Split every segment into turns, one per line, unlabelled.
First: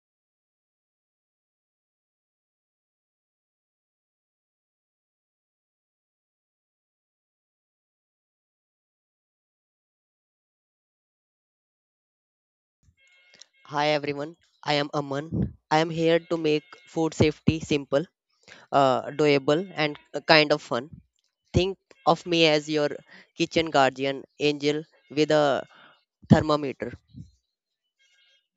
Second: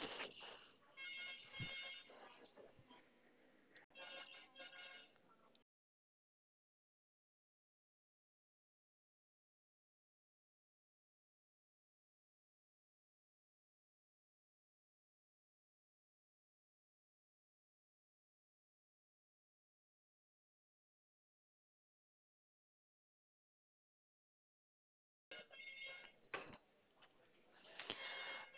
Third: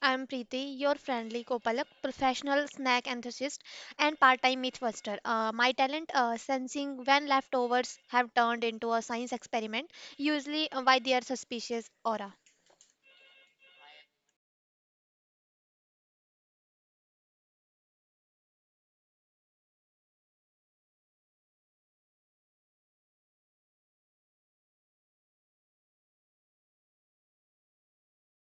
I'm Preeti, your friendly Kopalak, professional snack enthusiast and part-time mythbuster. My talent, sensing when leftovers have turned into a science experiment, usually by their suspicious aura.
Hi everyone, I am Aman. I am here to make food safety simple, doable, and kind of fun. Think of me as your kitchen guardian angel with a thermometer.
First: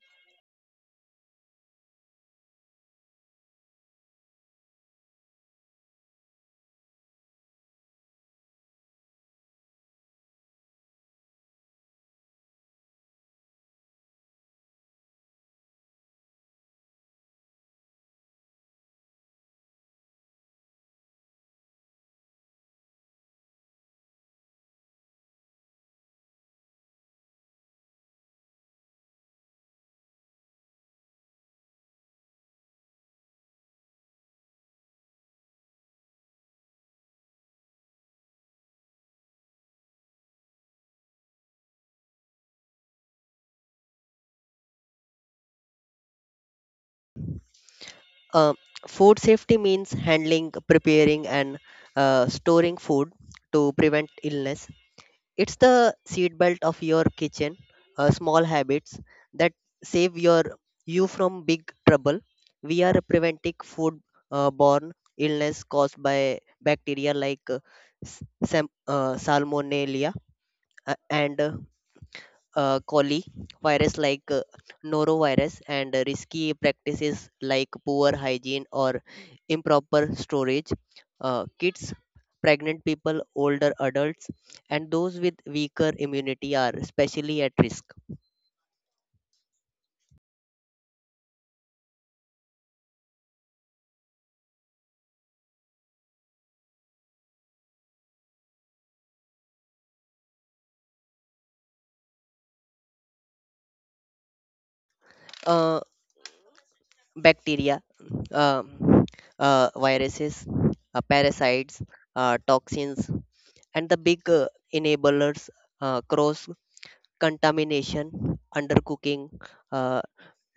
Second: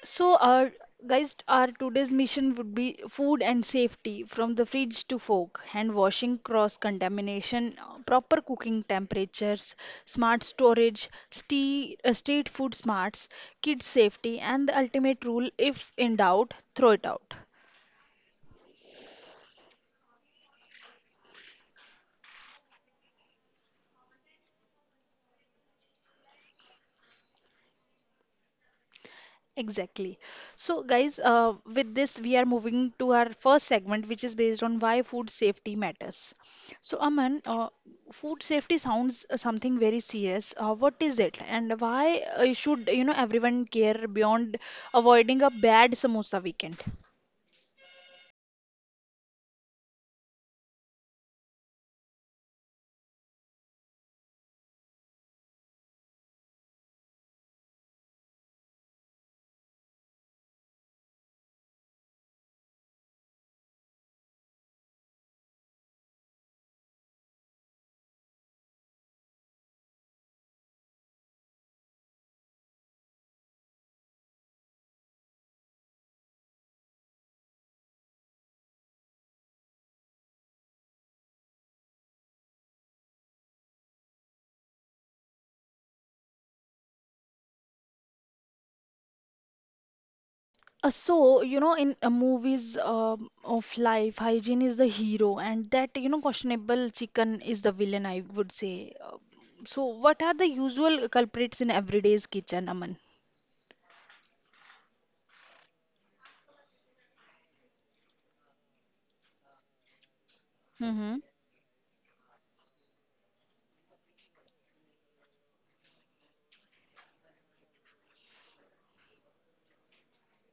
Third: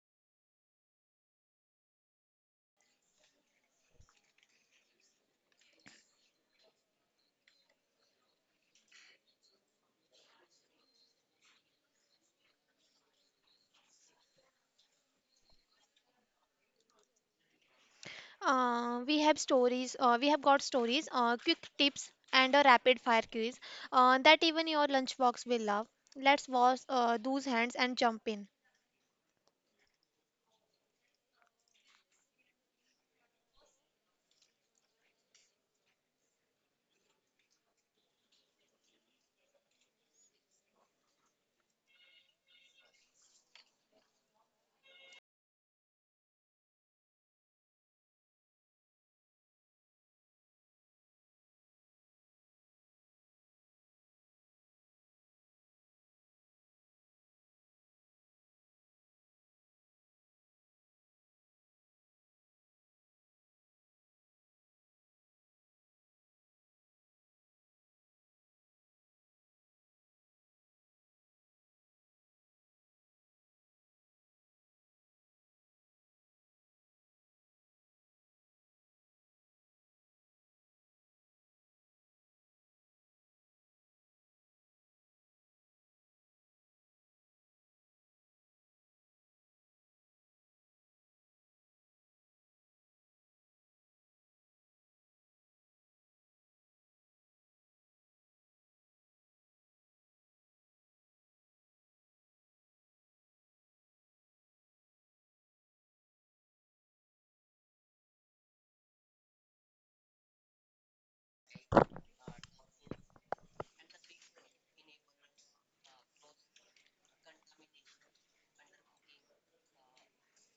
So our guys, our today's mission would be food and safety from the fridge to fork, hand washing, cross contamination, proper cooking temperatures, smart storage, street food smarts, kids safety, and the ultimate rule: if in doubt, throw it out.
We have got stories, quick tips, and a rapid-fire quiz that even your lunchbox will love. Let's wash those hands and jump in.
Exactly. So, guys, with this, we are moving to our first segment, which is based on why food safety matters. So, Aman, food safety sounds something very serious. What is it, and why should you know everyone care beyond avoiding a bad samosa weekend?
Uh, Food safety means handling, preparing, and storing food to prevent illness. It's the seatbelt of your kitchen, small habits that save you from big trouble. We are preventing food borne illness caused by bacteria like salmonella and coli virus like norovirus, and risky practices like poor hygiene or improper storage. Kids, pregnant people, older adults, and those with weaker immunity are especially at risk.
So, you know, in movies of life, hygiene is the hero, and that, you know, questionable chicken is the villain, I would say. So, what are the usual culprits in everyday's kitchen, Aman?
uh, Bacteria, uh, viruses,
Mm-hmm.
parasites, toxins, and the big enablers: cross contamination, undercooking, uh,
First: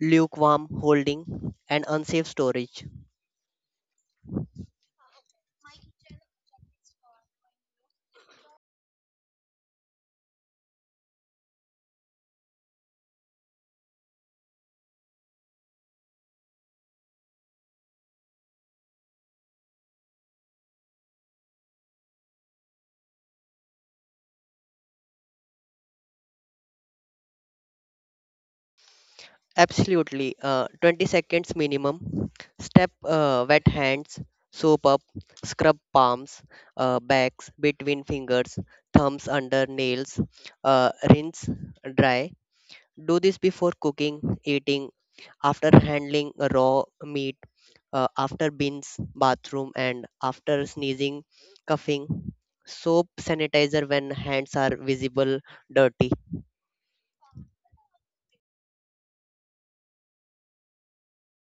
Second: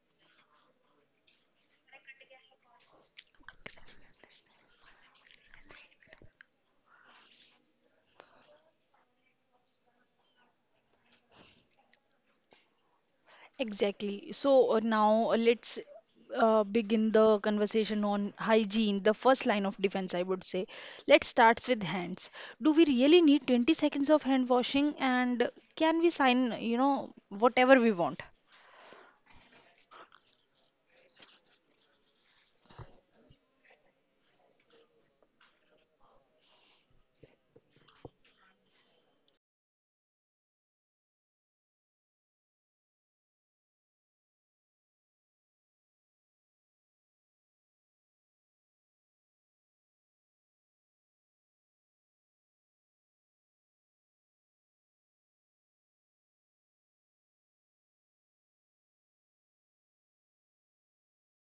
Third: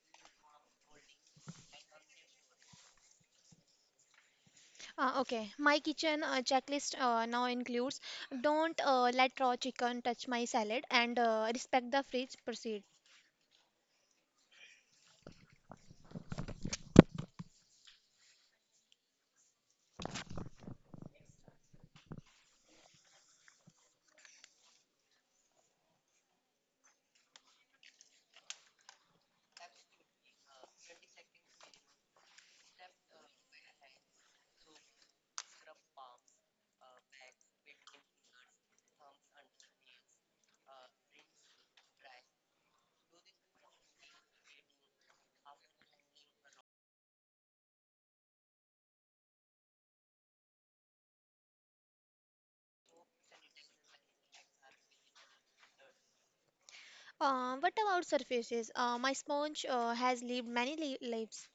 lukewarm holding, and unsafe storage.
Okay, my kitchen checklist now includes don't let raw chicken touch my salad and respect the fridge proceed.
Exactly. So now let's begin the conversation on hygiene, the first line of defense, I would say. Let's start with hands. Do we really need 20 seconds of hand washing and can we sign, you know, whatever we want?
Absolutely, 20 seconds minimum. Step: wet hands, soap up, scrub palms, backs, between fingers, thumbs, under nails, rinse, dry. Do this before cooking, eating, after handling raw meat, after bins, bathroom, and after sneezing, coughing. Soap, sanitizer when hands are visible dirty.
What about surfaces? My sponge has lived many leaves.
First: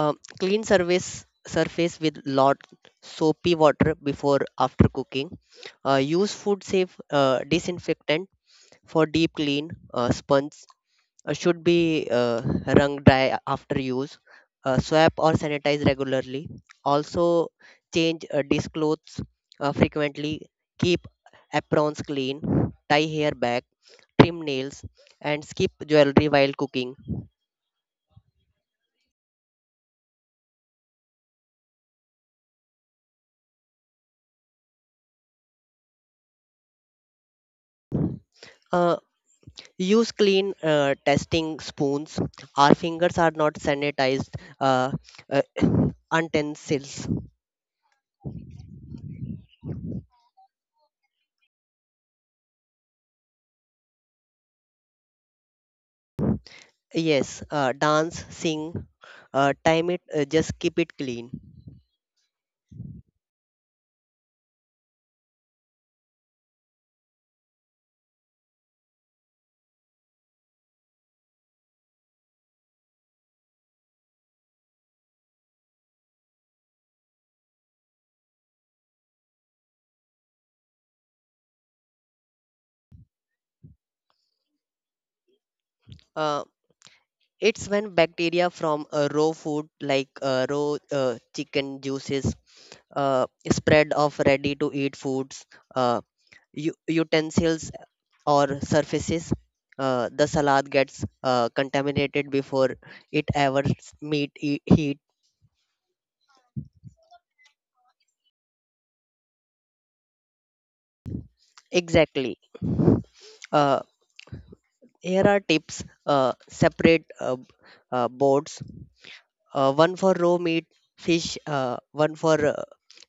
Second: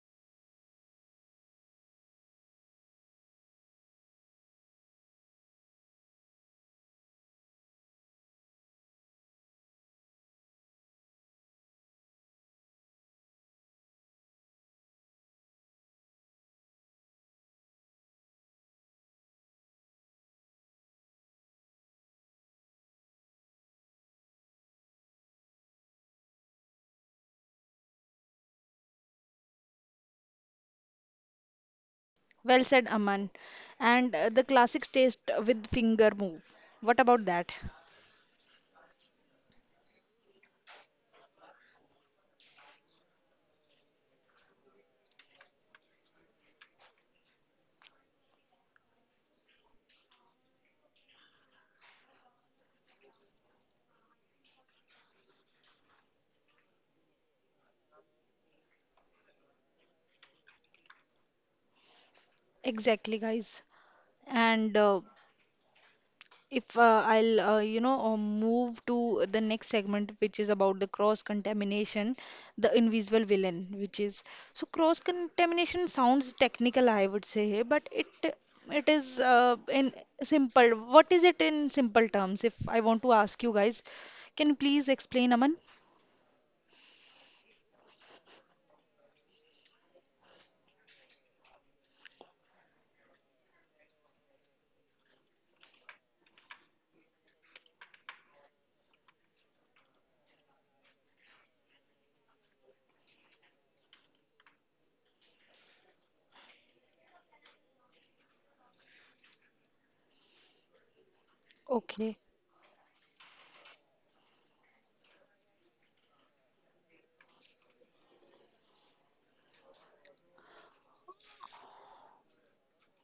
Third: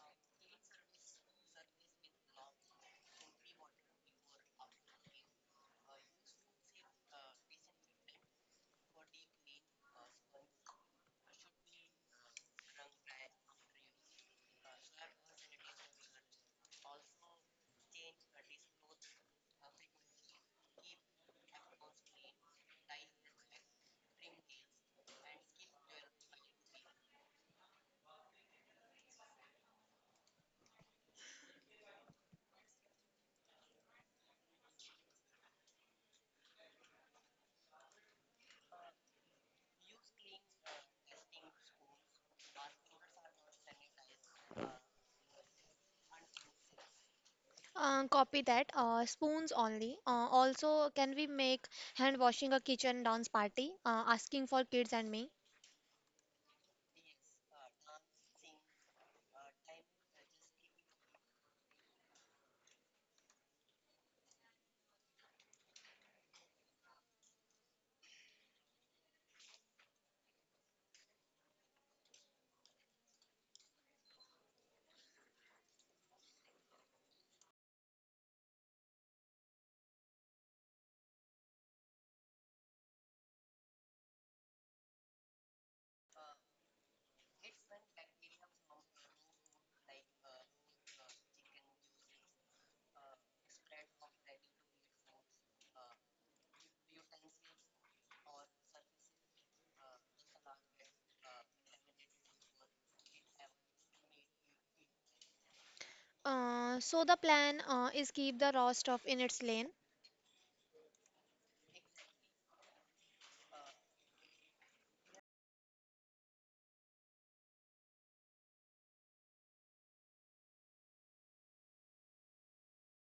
Clean surface with lot soapy water before after cooking. Use food safe disinfectant for deep clean. Sponge should be wrung dry after use. Swap or sanitize regularly. Also, change dish clothes frequently. Keep aprons clean. Tie hair back. Trim nails, and skip jewelry while cooking.
Well said, Aman. And the classic taste with finger move. What about that?
Uh, Use clean testing spoons. Our fingers are not sanitized uh, uh, utensils.
Copy that, spoons only. Also, can we make hand washing a kitchen dance party? Asking for kids and me.
Yes, dance, sing, time it, just keep it clean.
Exactly, guys. And if I'll you know, move to the next segment, which is about the cross-contamination, the invisible villain, which is so cross-contamination sounds technical, I would say, but it is in simple. What is it in simple terms? If I want to ask you guys, can you please explain, Aman?
Uh, It's when bacteria from raw food like raw chicken juices, spread of ready to eat foods, uh, utensils or surfaces, the salad gets contaminated before it ever s- meet e- heat.
So the plan is keep the raw stuff in its lane
Okay.
Exactly. Uh, Here are tips: separate boards, one for raw meat, fish, one for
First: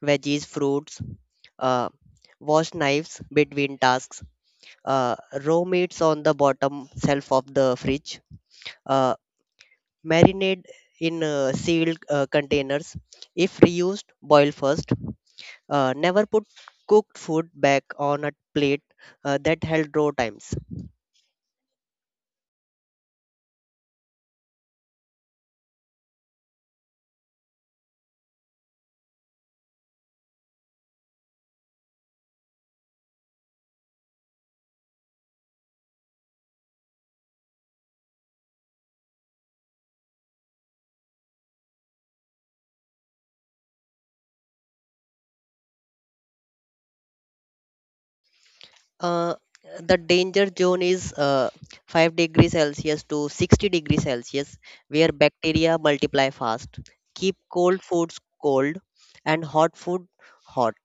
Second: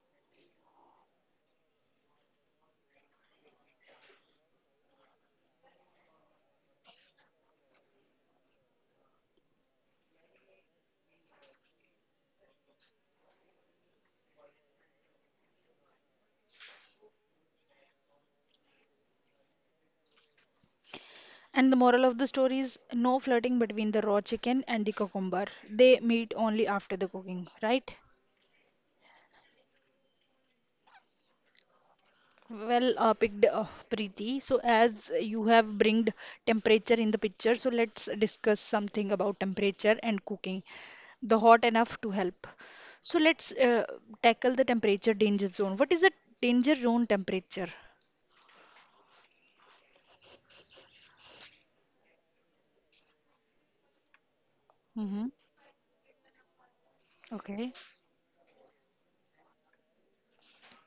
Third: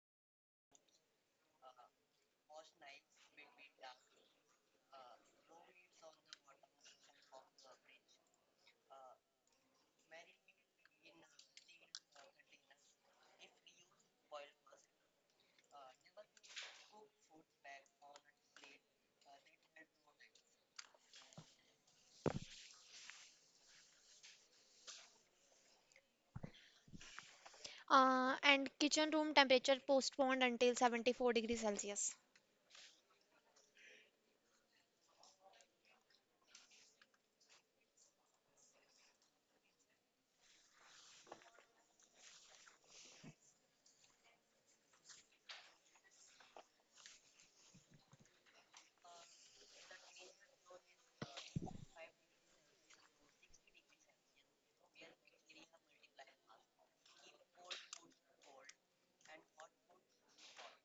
veggies, fruits. uh, Wash knives between tasks. uh, Raw meats on the bottom shelf of the fridge. uh, Marinade in sealed containers. If reused, boil first. Never put cooked food back on a plate that held raw times.
And the moral of the story is no flirting between the raw chicken and the cucumber. They meet only after the cooking, right?
and kitchen room temperature postponed until 74 degrees Celsius.
Well, picked Preeti. So, as you have bringed temperature in the picture, so let's discuss something about temperature and cooking. The hot enough to help. So, let's tackle the temperature danger zone. What is the danger zone temperature?
Uh, the danger zone is 5 degrees Celsius to 60 degrees Celsius, where
Mm-hmm.
bacteria multiply fast. Keep
Okay.
cold foods cold and hot food hot.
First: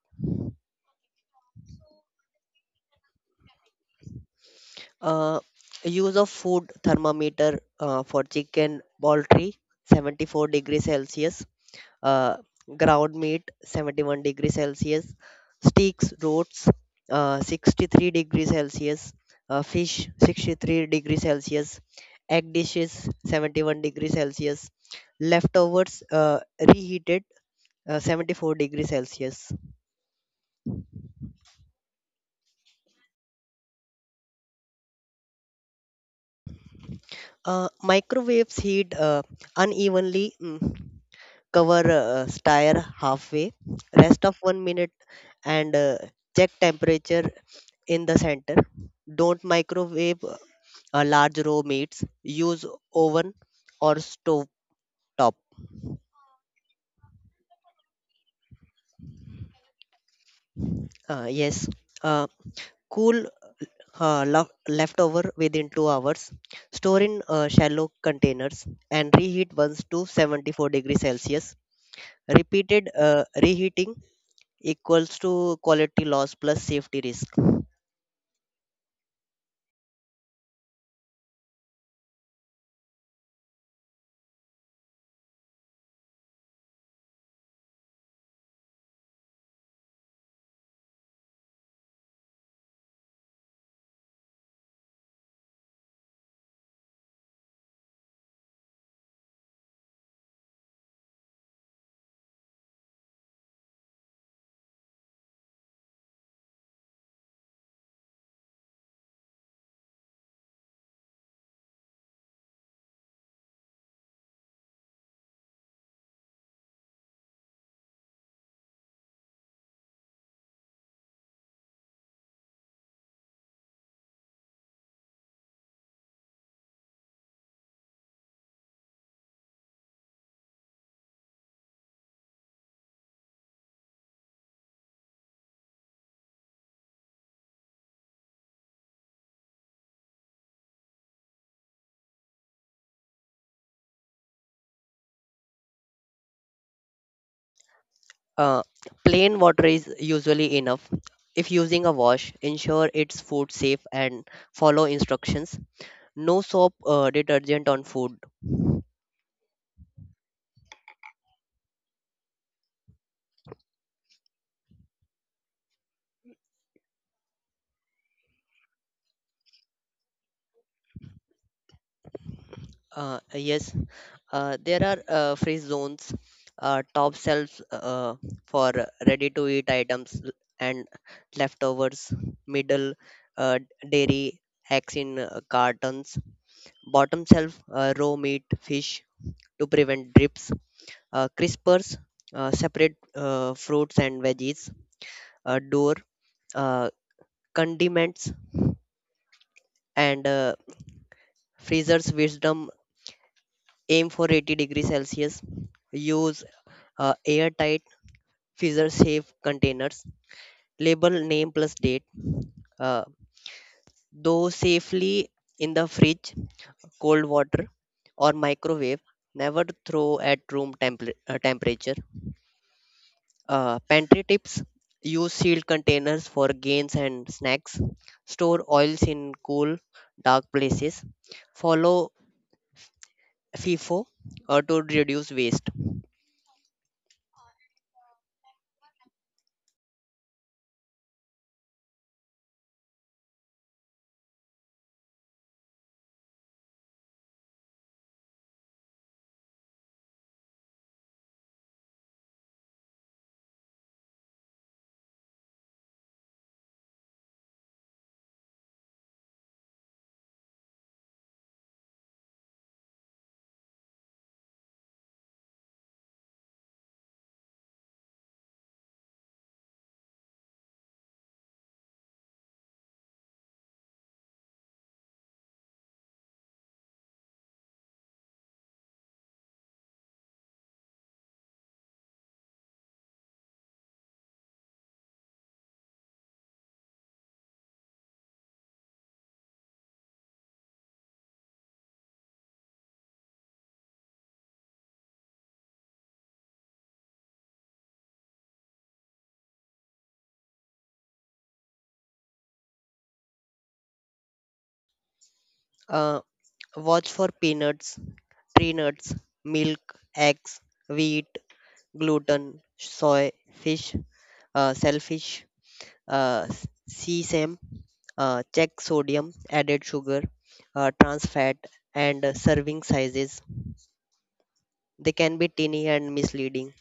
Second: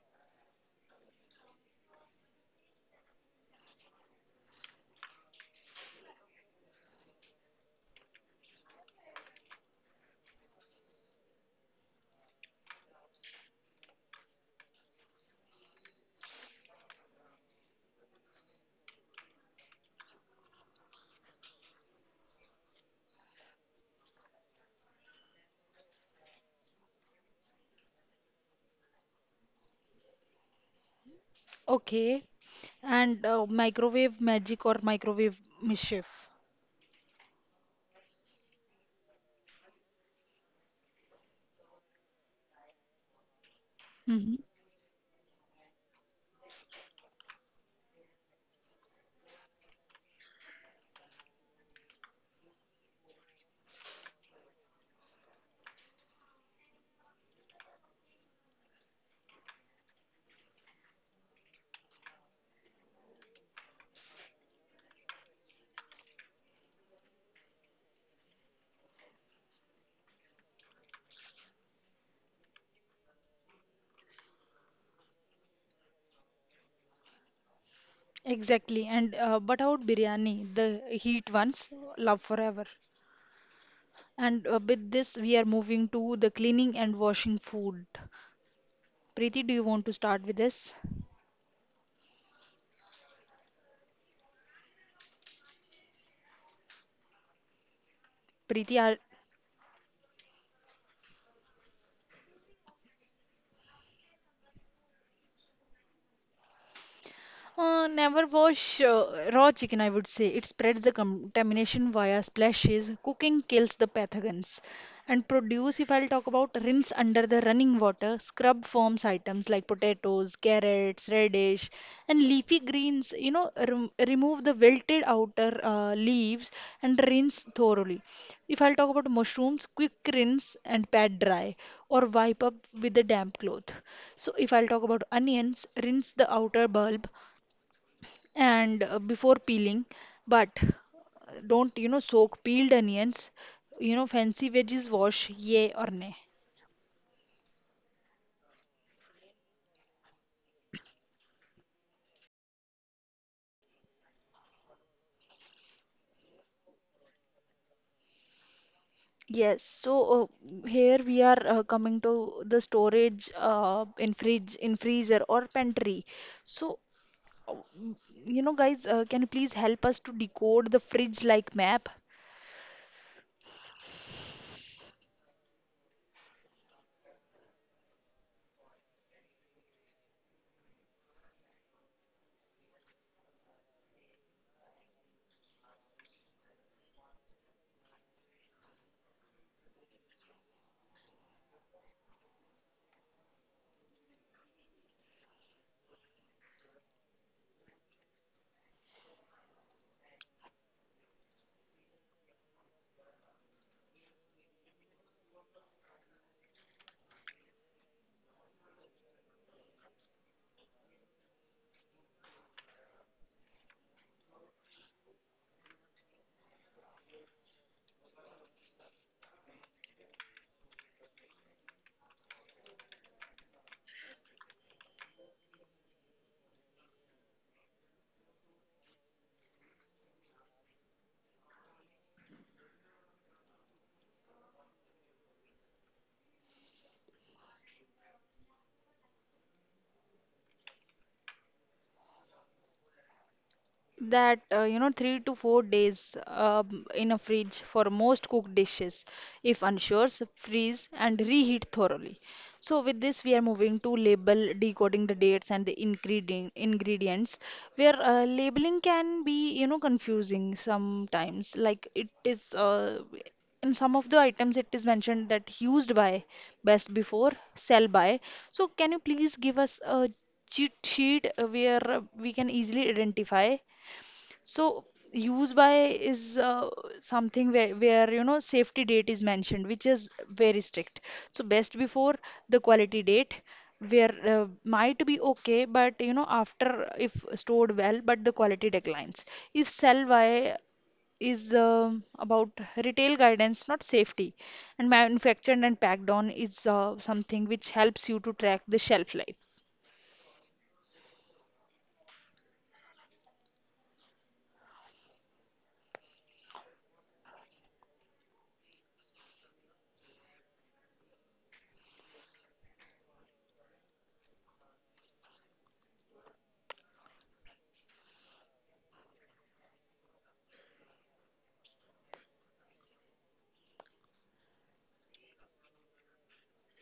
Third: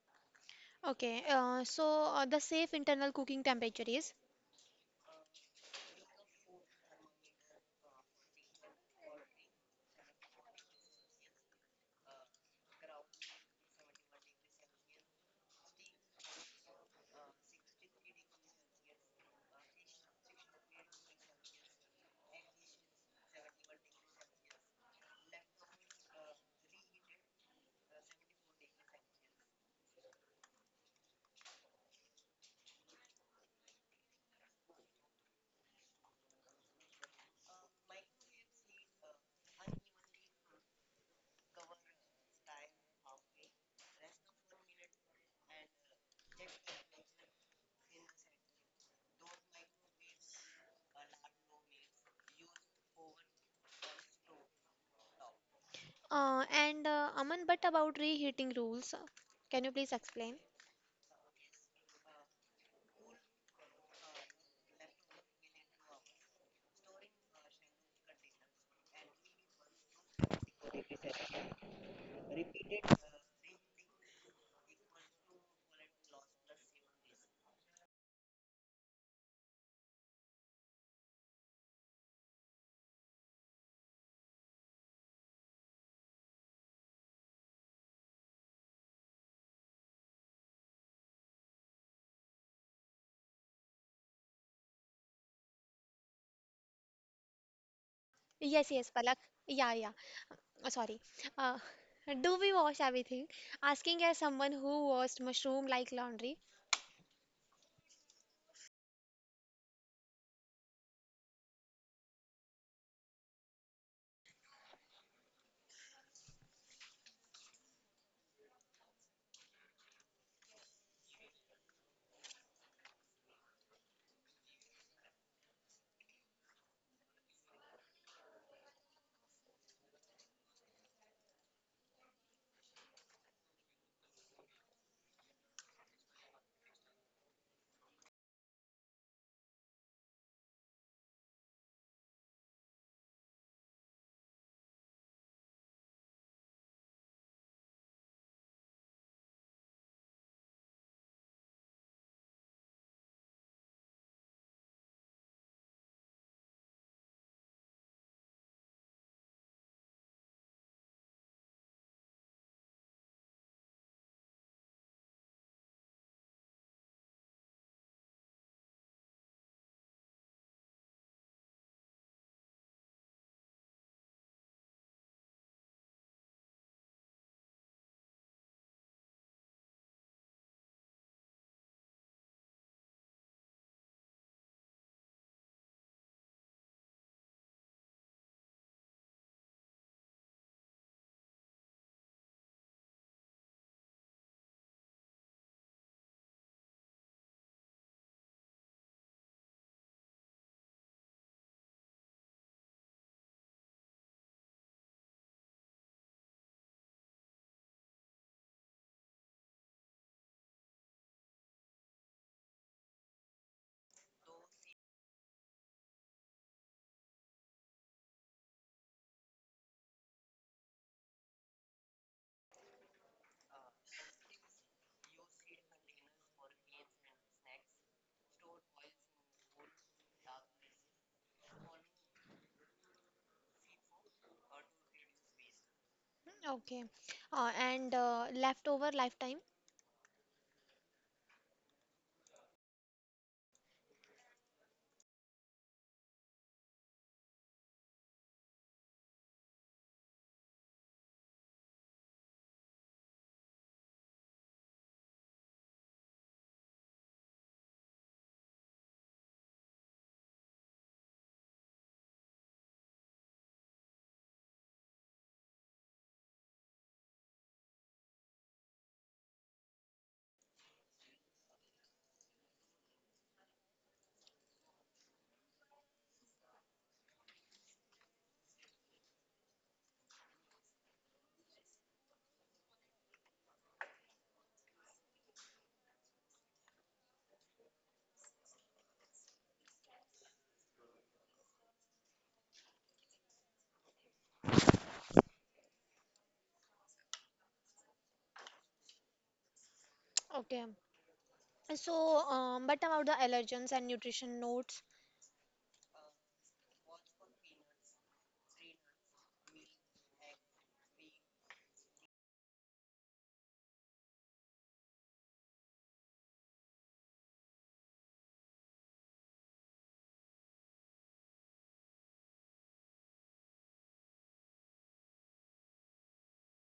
The safe internal cooking temperature is,
Uh, Use of food thermometer: for chicken poultry, 74 degrees Celsius; uh, ground meat, 71-degree celsius; steaks, roasts, 63-degree celsius; fish, 63-degree celsius; egg dishes, 71-degree celsius; leftovers reheated, 74-degree celsius.
Okay. And microwave magic or microwave mischief.
Microwaves heat unevenly. Cover, stir halfway, rest of
Mm-hmm.
1 minute, and check temperature in the center. Don't microwave a large raw meats; use oven or stove top.
and Aman, but about reheating rules, can you please explain?
Uh, yes, uh, cool leftover within 2 hours. Store in shallow containers and reheat once to 74 degrees Celsius. Repeated reheating equals to quality loss plus safety risk.
Exactly. And but out biryani, the heat ones, love forever. And with this, we are moving to the cleaning and washing food. Preeti, do you want to start with this?
Yes,
Preeti,
yes,
are,
Palak. Yeah, yeah. Sorry. Uh, do we wash everything? Asking as someone who washed mushroom like laundry.
Never wash raw chicken, I would say. It spreads the contamination via splashes. Cooking kills the pathogens. And produce, if I'll talk about, rinse under the running water. Scrub forms items like potatoes, carrots, radish, and leafy greens. You know, remove the wilted outer leaves and rinse thoroughly. If I'll talk about mushrooms, quick rinse and pat dry or wipe up with a damp cloth. So if I'll talk about onions, rinse the outer bulb and before peeling but don't you know soak peeled onions you know fancy veggies wash yay or nay.
Uh, Plain water is usually enough. If using a wash, ensure it's food safe and follow instructions. No soap detergent on food.
Yes, so here we are coming to the storage in fridge, in freezer or pantry. So, uh, you know, guys, can you please help us to decode the fridge like map?
Yes, there are free zones. Top shelves for ready-to-eat items and leftovers; middle, uh, dairy, eggs in cartons; bottom shelf, raw meat, fish, to prevent drips; crispers, separate fruits and veggies; door, uh, condiments. And freezer's wisdom: aim for 80 degrees Celsius. Use airtight freezer safe containers, label name plus date. uh, though safely in the fridge, cold water, or microwave. Never throw at temperature. Pantry tips: use sealed containers for gains and snacks, store oils in cool, dark places, follow FIFO to reduce waste.
Okay. And Leftover lifetime.
That you know 3 to 4 days in a fridge for most cooked dishes. If unsure so freeze and reheat thoroughly. So with this we are moving to label decoding the dates and the ingredients, where labeling can be you know confusing sometimes like it is in some of the items it is mentioned that used by, best before, sell by. So can you please give us a cheat sheet where we can easily identify. So use by is something where you know safety date is mentioned, which is very strict. So best before, the quality date, where might be okay, but you know after if stored well, but the quality declines. If sell by is about retail guidance, not safety, and manufactured and packed on is something which helps you to track the shelf life.
Okay. But about the allergens and nutrition notes.
uh, Watch for peanuts, tree nuts, milk, eggs, wheat, gluten, soy, fish, shellfish, uh, s- sesame. Check sodium, added sugar, trans fat, and serving sizes. They can be tiny and misleading.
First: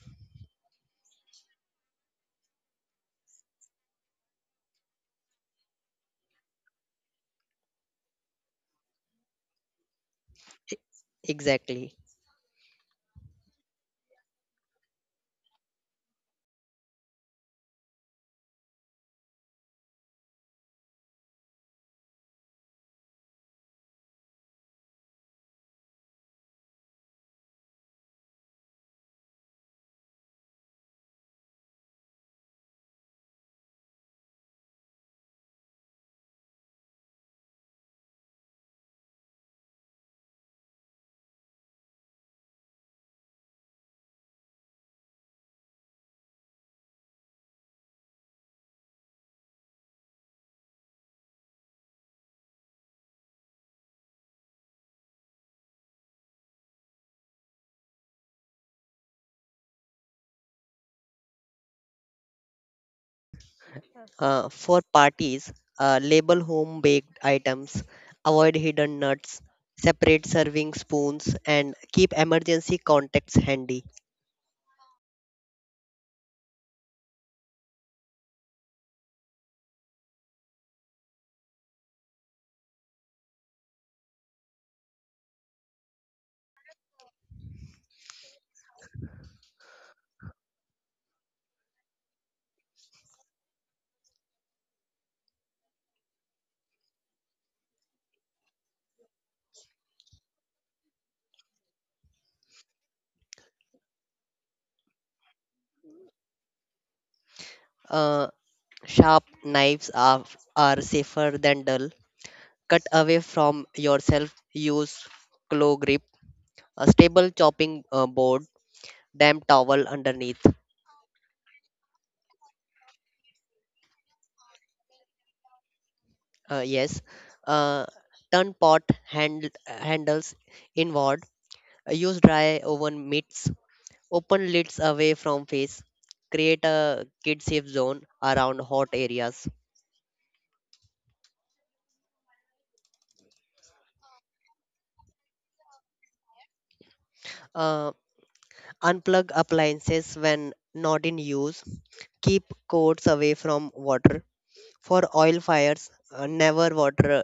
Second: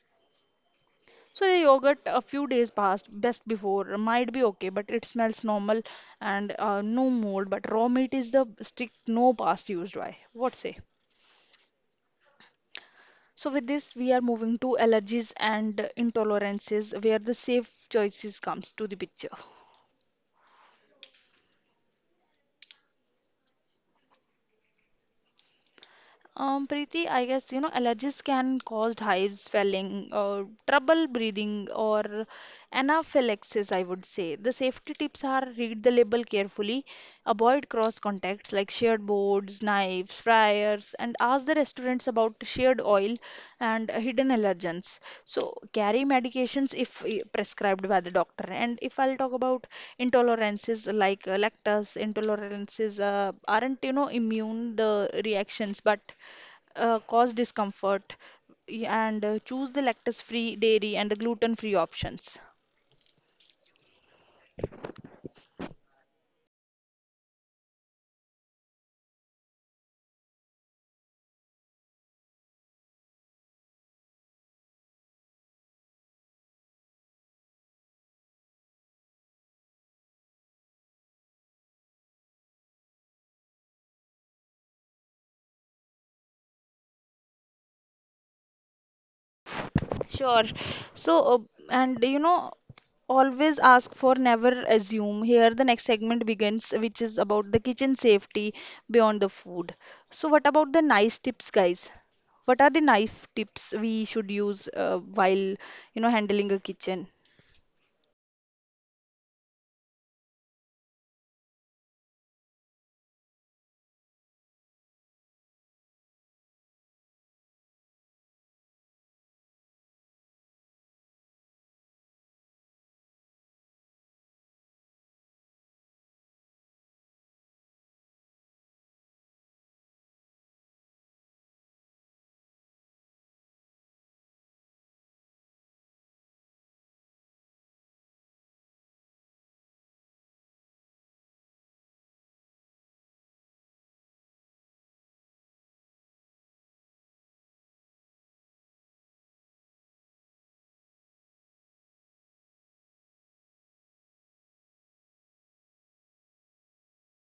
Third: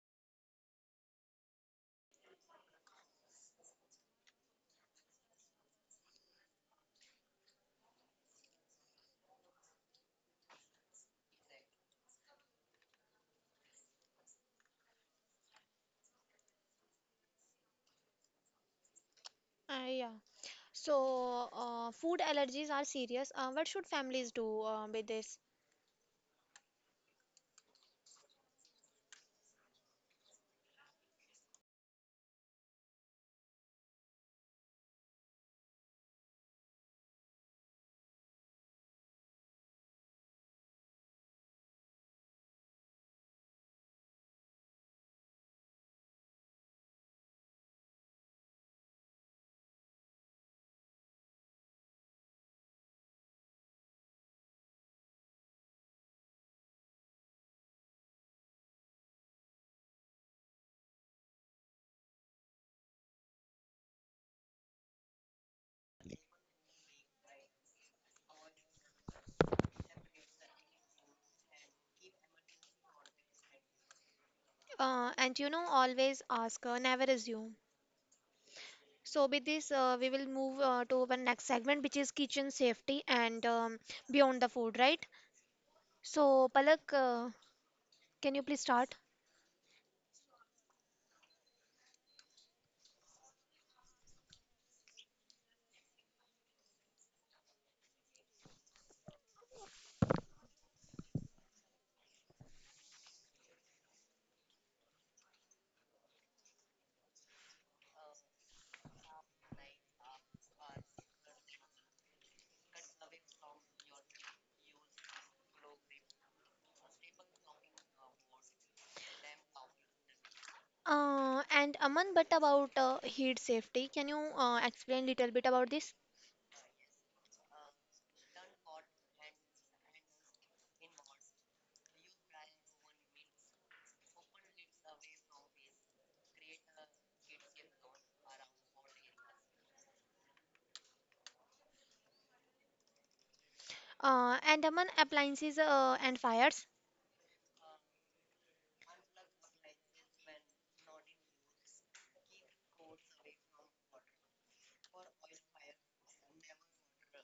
So the yogurt a few days past, best before, might be okay, but it smells normal and no mold. But raw meat is the strict no past used by. What say?
E- Exactly.
So with this, we are moving to allergies and intolerances, where the safe choices comes to the picture.
Yeah. Food allergies are serious. What should families do with this?
Preeti, I guess you know allergies can cause hives, swelling, or trouble breathing, or anaphylaxis. I would say the safety tips are read the label carefully, avoid cross contacts like shared boards, knives, fryers, and ask the restaurants about shared oil and hidden allergens. So carry medications if prescribed by the doctor. And if I'll talk about intolerances like lactose intolerances, aren't you know immune the reactions, but cause discomfort and choose the lactose-free dairy and the gluten-free options.
For parties, label home baked items, avoid hidden nuts, separate serving spoons, and keep emergency contacts handy.
And you know, always ask, never assume. With this, we will move to our next segment, which is kitchen safety and beyond the food, right? So, Palak, can you please start?
Sure. So, and you know, always ask for, never assume. Here, the next segment begins, which is about the kitchen safety beyond the food. So, what about the nice tips, guys? What are the knife tips we should use while, you know, handling a kitchen?
Uh, sharp knives are safer than dull. Cut away from yourself, use claw grip, a stable chopping board, damp towel underneath.
And Aman, but about heat safety, can you explain little bit about this?
uh, yes uh, Turn hand, handles inward, use dry oven mitts, open lids away from face, create a kid safe zone around hot areas.
And Aman, appliances and fires.
uh, Unplug appliances when not in use, keep cords away from water. For oil fires, never water;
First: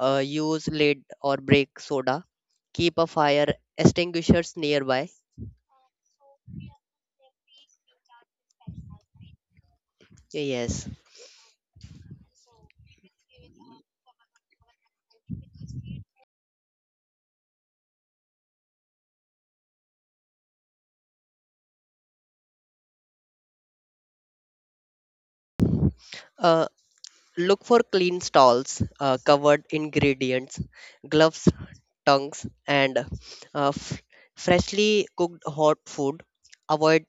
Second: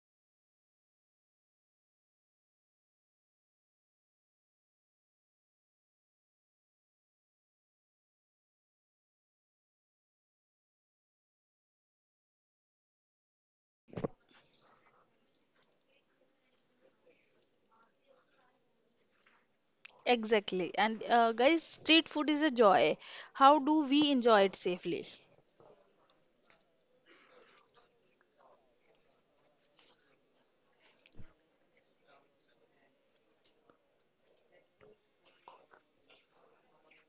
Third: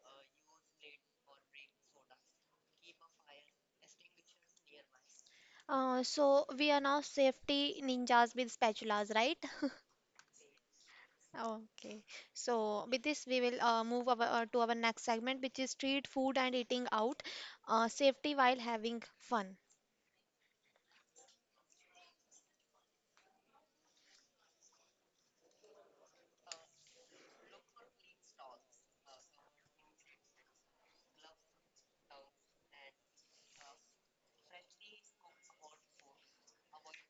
use lid or break soda. Keep a fire extinguishers nearby.
So, we are now safety ninjas with spatulas, right?
yes
Okay. So with this, we will move to our next segment, which is street food and eating out, safety while having fun.
Exactly. And guys, street food is a joy. How do we enjoy it safely?
uh, Look for clean stalls, covered ingredients, gloves, tongues, and uh, f- freshly cooked hot food. Avoid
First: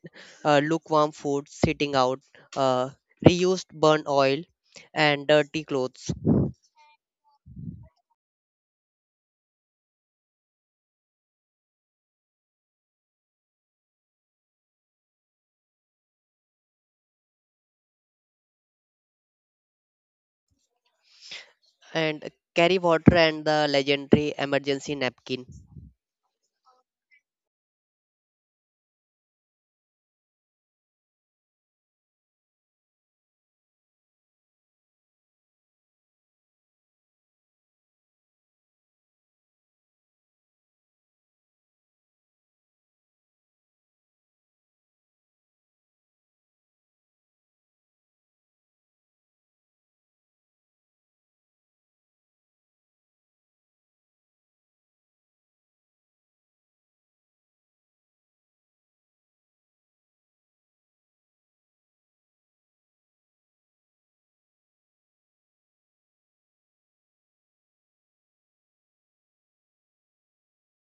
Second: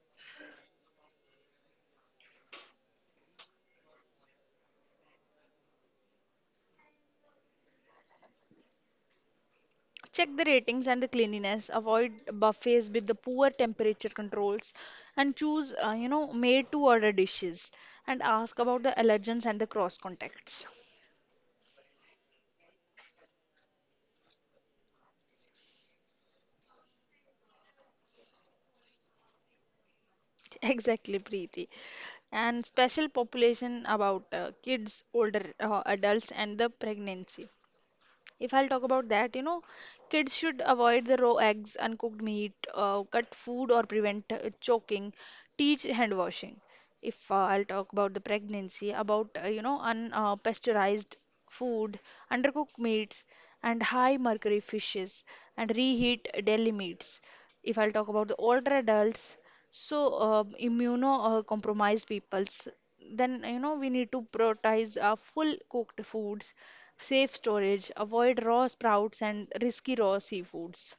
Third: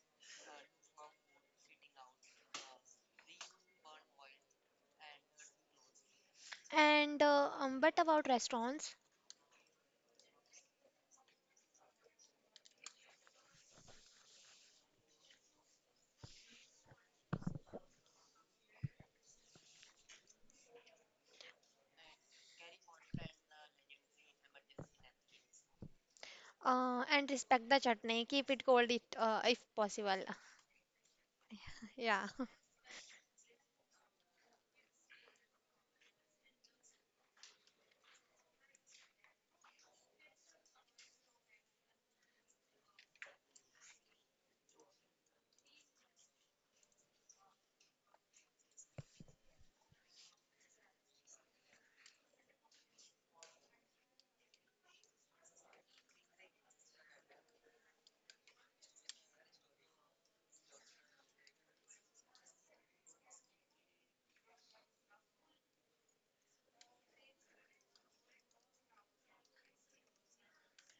lukewarm food sitting out, uh, reused burnt oil, and dirty clothes.
And what about restaurants?
Check the ratings and the cleanliness. Avoid buffets with the poor temperature controls and choose, you know, made to order dishes and ask about the allergens and the cross contacts.
And carry water and the legendary emergency napkin.
And respect the chutney, keep it cold it, if possible.
Exactly, Preeti.
Yeah.
And special population about kids, older adults, and the pregnancy. If I'll talk about that, you know, kids should avoid the raw eggs, uncooked meat, cut food or prevent choking, teach hand washing. If I'll talk about the pregnancy, about, you know, unpasteurized pasteurized food, undercooked meats, and high mercury fishes, and reheat deli meats. If I'll talk about the older adults, so immunocompromised peoples, then you know we need to prioritize full cooked foods. Safe storage, avoid raw sprouts and risky raw seafoods.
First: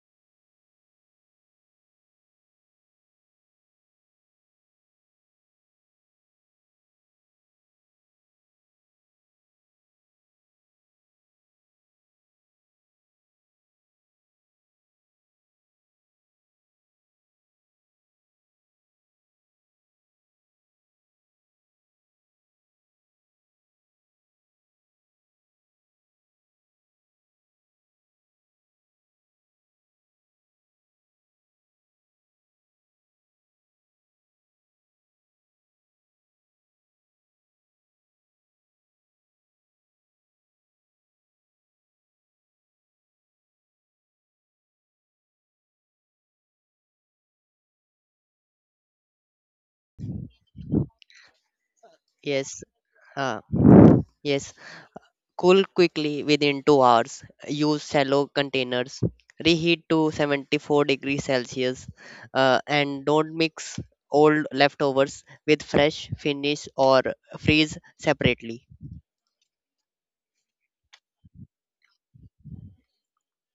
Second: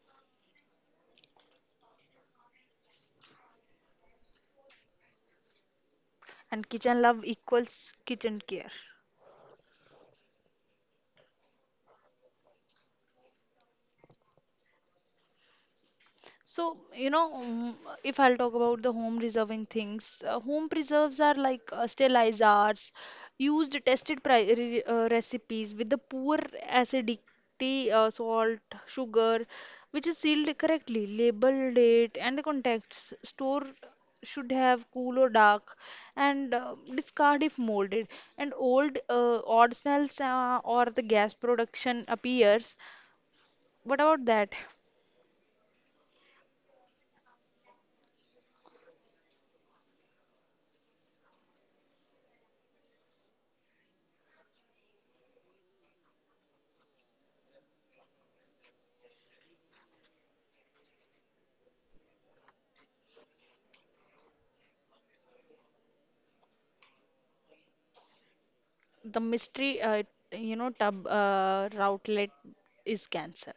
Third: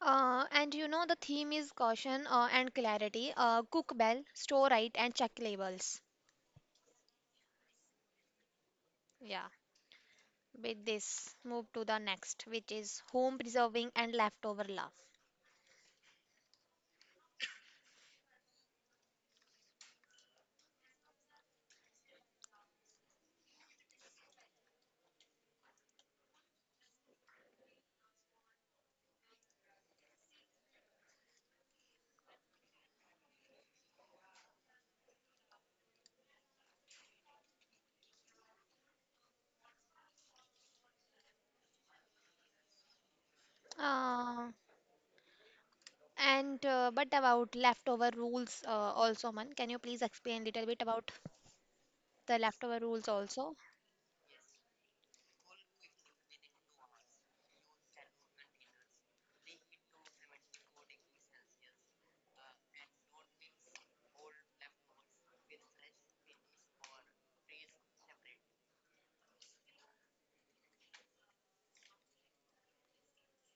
And you know, the theme is caution and clarity. Cook well, store right, and check labels.
And kitchen love equals kitchen care.
Yeah. With this, move to the next, which is home preserving and leftover love.
So, you know, if I'll talk about the home reserving things, home preserves are like sterilized arts, used tested pri re recipes with the poor acidity, salt, sugar, which is sealed correctly, label, date, and the contacts. Store should have cool or dark, and discard if molded. And old odd smells or the gas production appears. What about
Uh,
that?
And but about leftover rules, also, Man, can you please explain a little bit about the
yes
leftover rules
uh,
also?
yes Cool quickly within 2 hours. Use shallow containers. Reheat to 74 degrees Celsius, and don't mix old leftovers with fresh; finish or freeze separately.
The mystery, you know, tub routlet is cancelled.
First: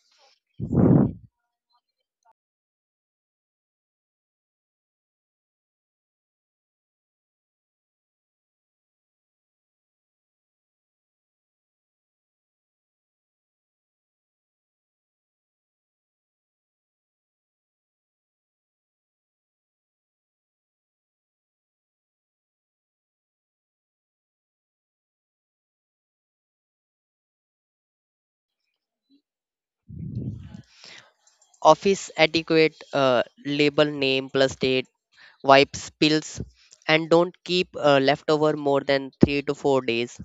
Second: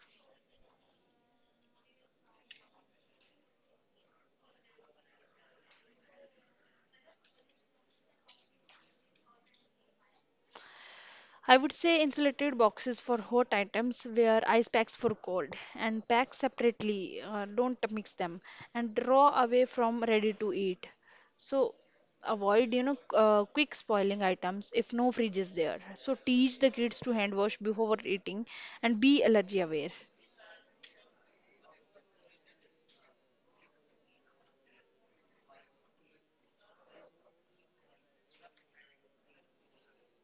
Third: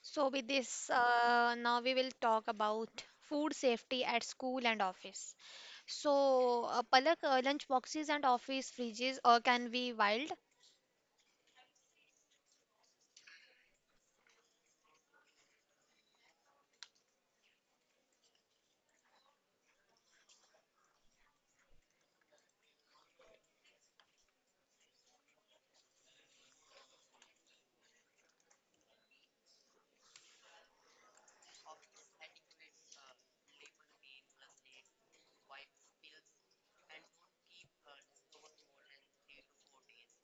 So with this, now we will talk about food safety at school and office. So Palak, lunch boxes and office fridges can be wild.
I would say insulated boxes for hot items, where ice packs for cold, and pack separately. Don't mix them, and draw away from ready to eat. So avoid, you know, quick spoiling items if no fridge is there. So teach the kids to hand wash before eating, and be allergy aware.
Office etiquette: label name plus date, wipe spills, and don't keep leftover more than 3 to 4 days.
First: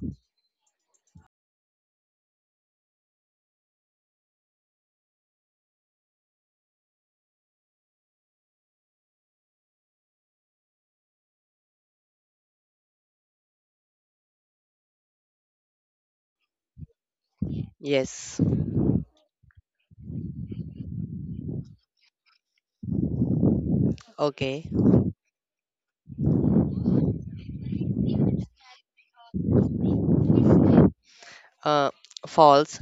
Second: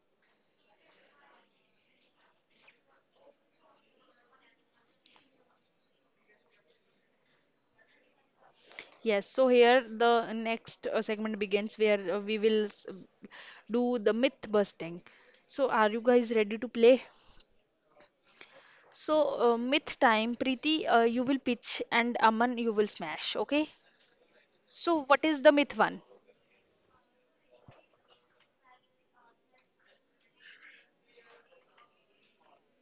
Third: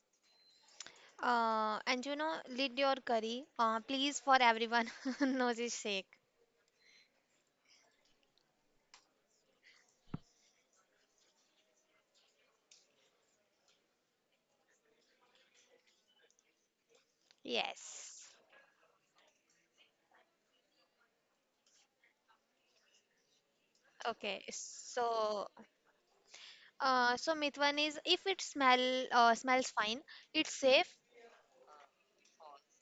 And you know, lid your curry, please, for everyone noses sake.
Yes, so here the next segment begins where we will do the myth busting. So, are you guys ready to play?
Yes.
Yes,
So, myth time, Preeti, you will pitch and Aman, you will smash, okay?
Okay.
okay.
So, what is
So,
the myth one?
uh, so Mithwan is if it smells fine, it's safe.
Uh, False.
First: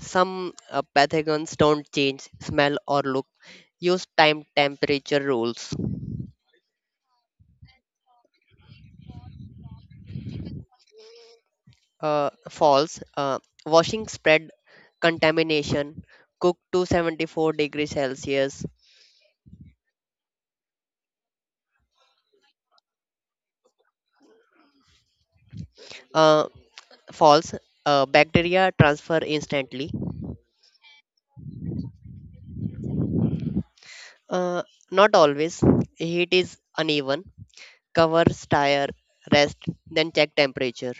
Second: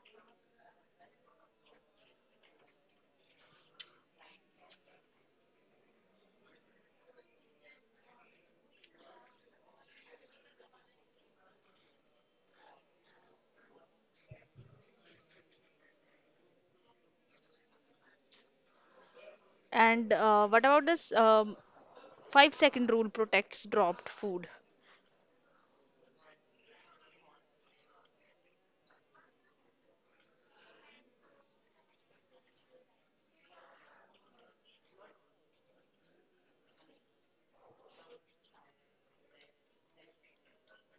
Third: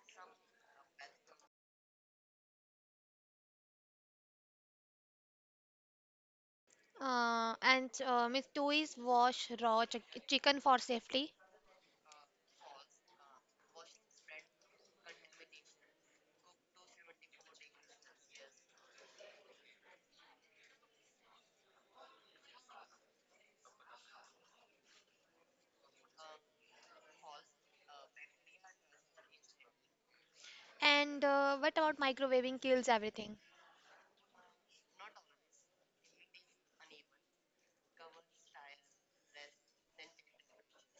Some pathogens don't change smell or look. Use time temperature rules.
And Miss Toys wash raw chicken for safety.
False. Washing spread contamination. Cook to 74 degrees Celsius.
And what about this 5 second rule protects dropped food?
Uh, False. Bacteria transfer instantly.
And what about microwaving kills everything?
Uh, Not always. Heat is uneven. Cover, stir, rest, then check temperature.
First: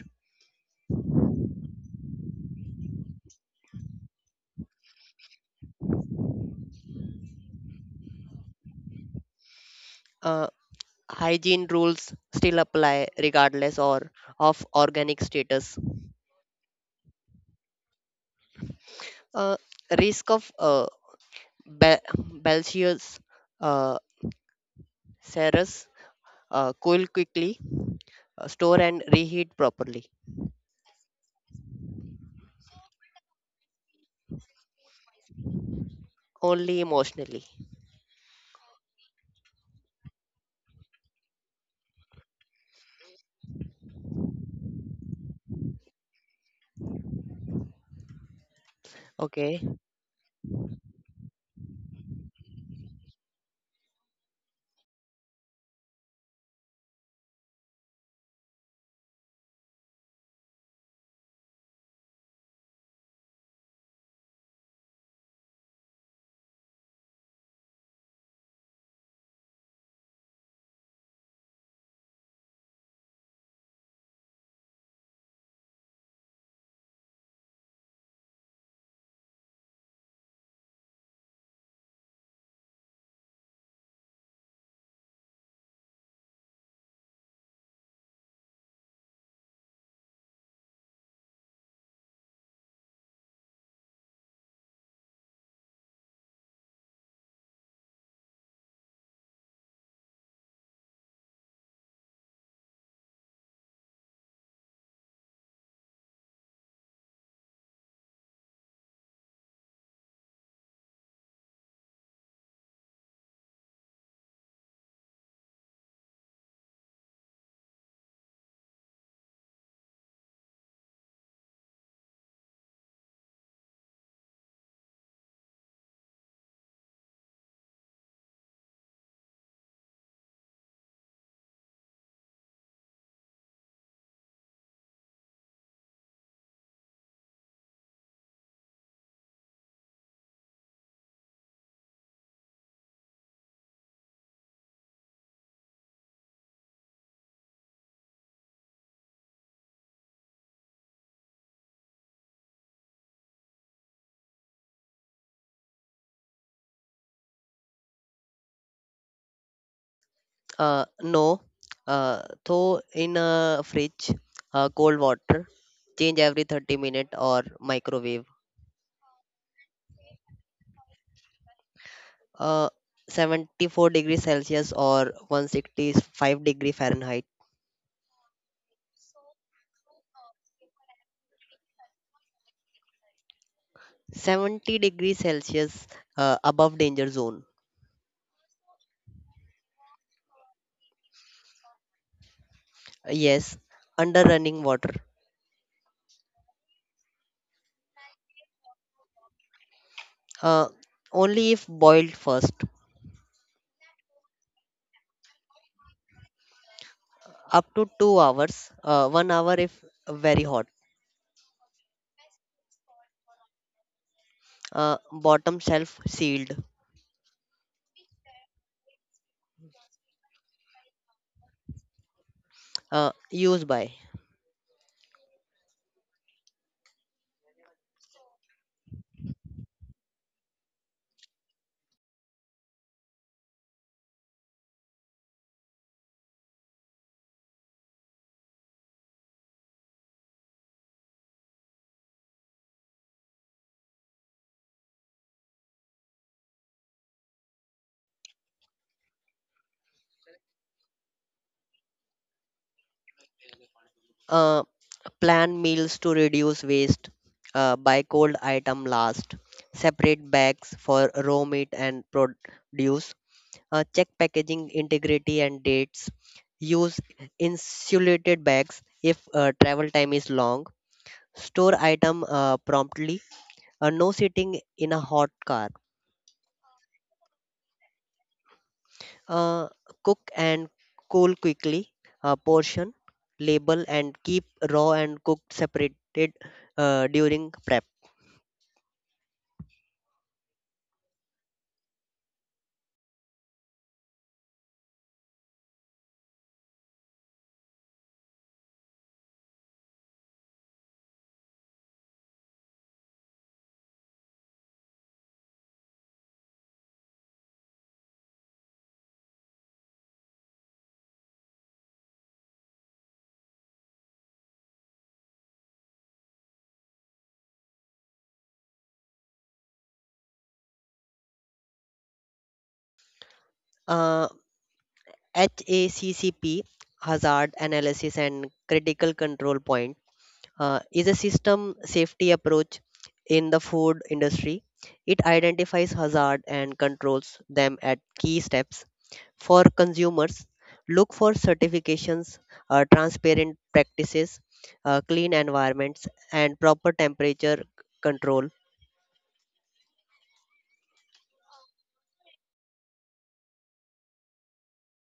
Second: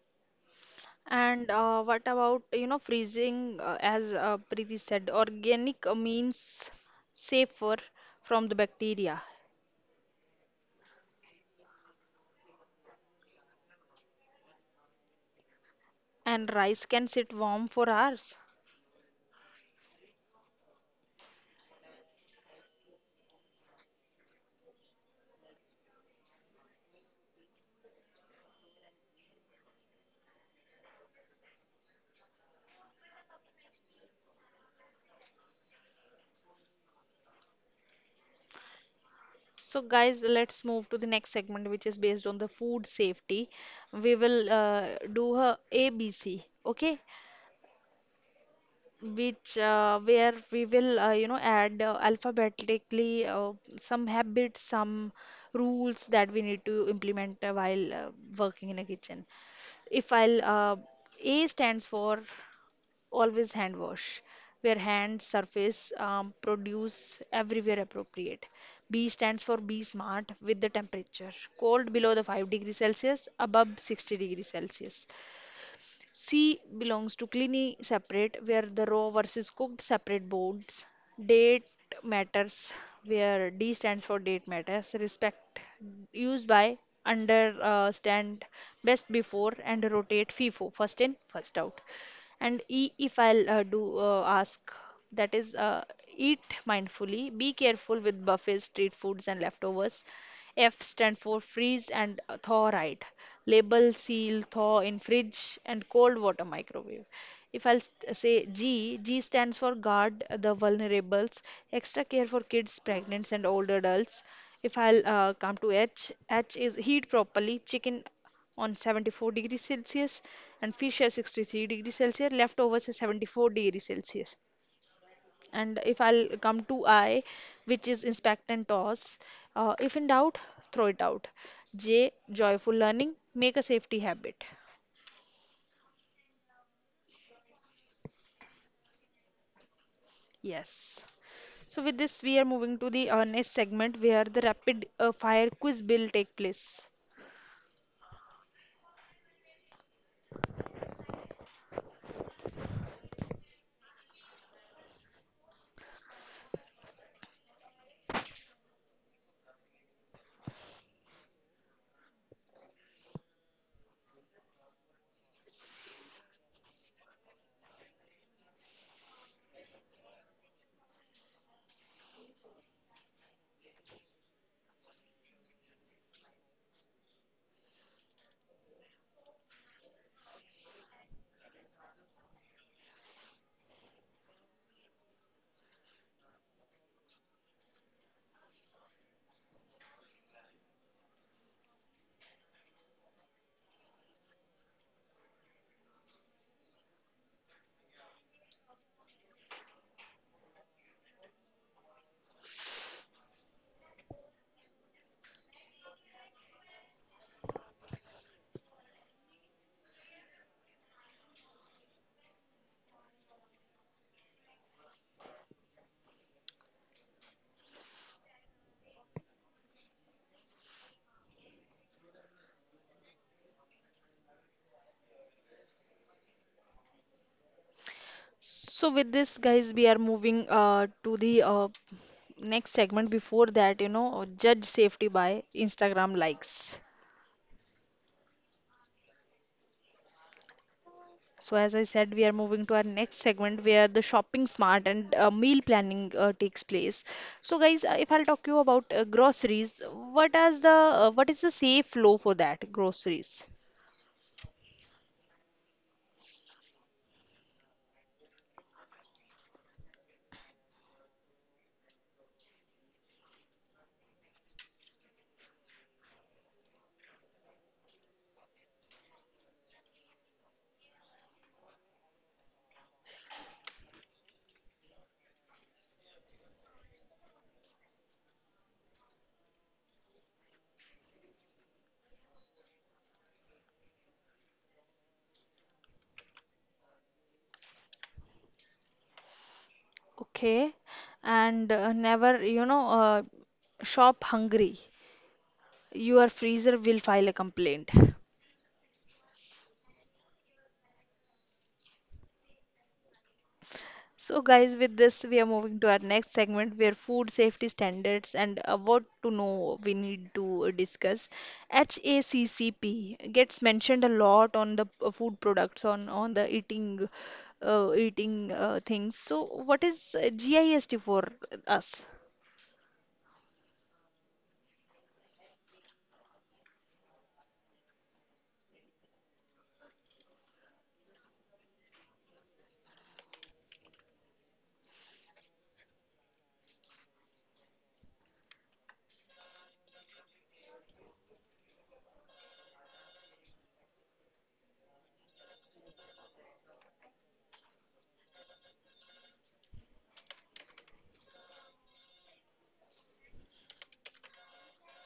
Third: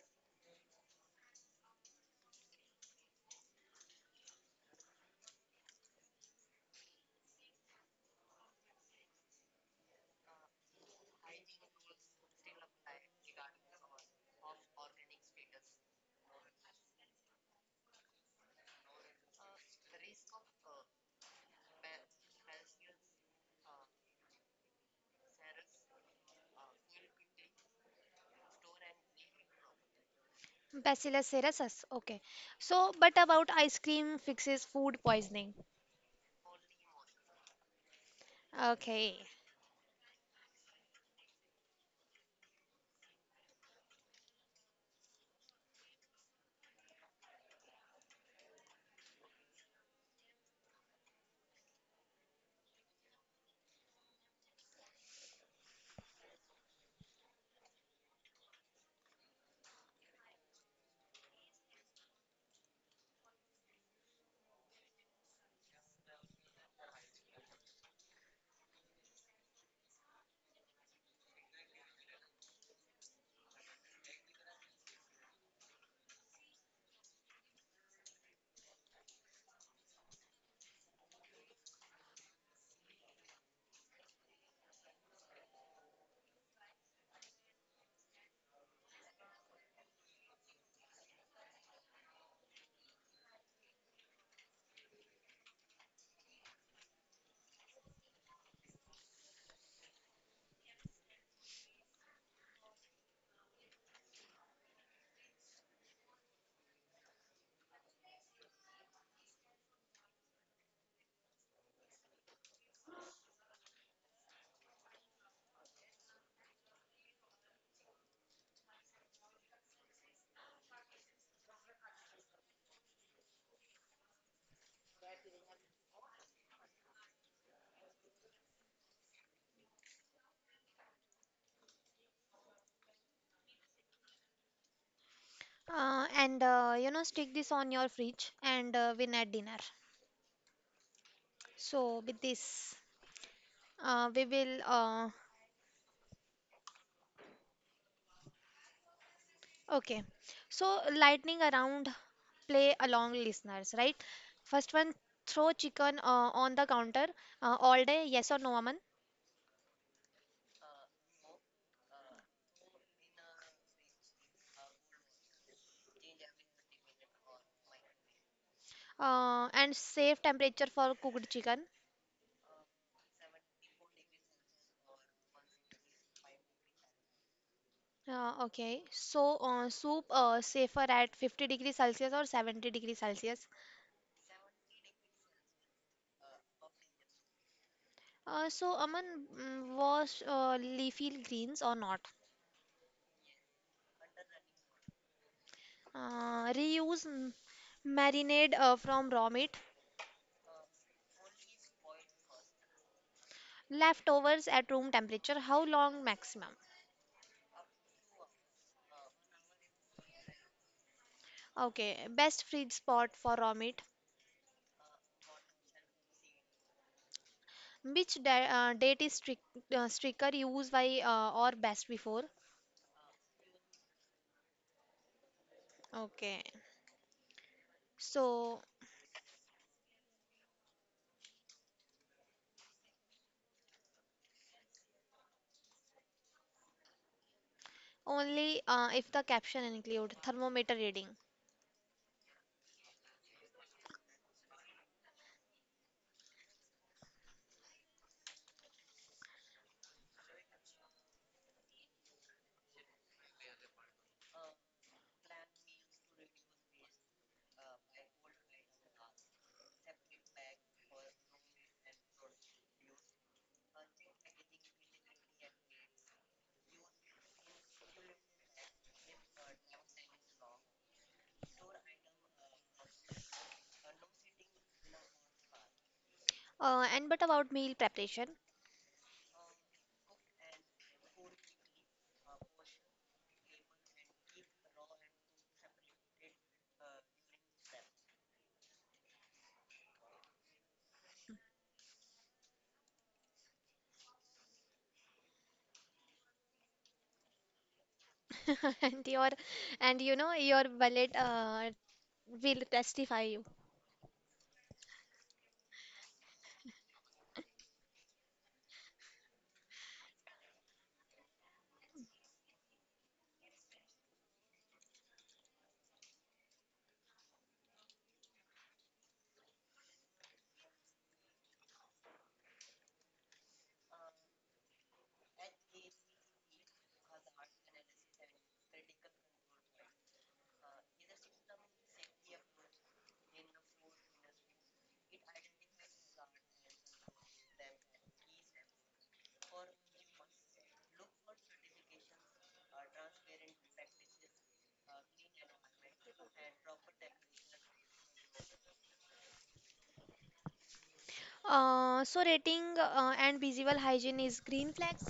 And what about, you know, freezing, as Preeti said, organic means safer from the bacteria?
Uh, Hygiene rules still apply regardless or of organic status.
And rice can sit warm for hours.
Uh, Risk of ba- Belgius uh, Ceres. Cool quickly, store and reheat properly.
Bacillus cereus. Okay. But about ice cream fixes food poisoning.
Only emotionally.
Okay.
So, guys, let's move to the next segment, which is based on the food safety. We will do a ABC, okay? Which
Okay.
where we will you know add alphabetically some habits, some rules that we need to implement while working in a kitchen. If I'll A stands for always hand wash where hand surface produce everywhere appropriate. B stands for be smart with the temperature cold below the 5-degree celsius above 60-degree celsius. C belongs to cleanly separate where the raw versus cooked separate boards. Date matters where D stands for date matters, respect used by, understand best before and rotate fifo, first in first out. And E if I'll do ask, that is, eat mindfully, be careful with buffets, street foods, and leftovers. F stand for freeze and thaw right. Label, seal, thaw in fridge and cold water microwave. If I'll say G, G stands for guard the vulnerables, extra care for kids, pregnants, and older adults. If I'll come to H, H is heat properly, chicken on 74 degrees Celsius and fish at 63 degrees Celsius, leftovers at 74 degrees Celsius. And if I'll come to I, which is inspect and toss, if in doubt, throw it out. J, joyful learning, make a safety habit.
And You know, stick this on your fridge and win at dinner.
Yes. So with
So, with
this, we are
this,
moving to the next segment where
we
the
will
rapid fire quiz will take place.
Okay, so lightning around play along listeners, right? First one, throw chicken on the counter all day, yes or no, Aman?
No. Thaw in a fridge, cold water, change every 30 minute, or microwave.
And safe temperature for cooked chicken.
Uh, 74 degrees Celsius or 165-degree Fahrenheit.
Soup safer at 50 degrees Celsius or 70 degrees Celsius.
70 degrees Celsius, above danger zone.
So, Aman, wash leafy greens or not?
Yes, under running water.
Reuse marinade from raw meat,
Uh, Only if boiled first.
leftovers at room temperature, how long maximum?
Up to 2 hours, 1 hour if very hot.
Okay, best feed spot for raw meat.
Bottom shelf sealed.
Which date is stricter, used by or best before?
Use by.
Okay, so
So with this, guys, we are moving to the next segment. Before that, you know, judge safety by Instagram likes.
only if the caption include thermometer reading.
So as I said, we are moving to our next segment where the shopping smart and meal planning takes place. So guys, if I'll talk you about groceries, what is the safe flow for that groceries?
Uh, Plan meals to reduce waste. Buy cold item last. Separate bags for raw meat and produce. Check packaging integrity and dates. Use insulated bags if travel time is long. Store item promptly, no sitting in a hot car.
And but about meal preparation.
Uh, Cook and cool quickly, portion, label, and keep raw and cooked separated during prep.
Okay, and never, you know, shop hungry. Your freezer will file a complaint.
And your, and you know your wallet will testify you.
So, guys, with this, we are moving to our next segment where food safety standards and what to know we need to discuss. HACCP gets mentioned a lot on the food products, on the eating, eating things. So, what is GIST for us?
Uh, HACCP, hazard analysis and critical control point, is a system safety approach in the food industry. It identifies hazard and controls them at key steps. For consumers, look for certifications, transparent practices, clean environments, and proper control.
So rating and visual hygiene is green flags.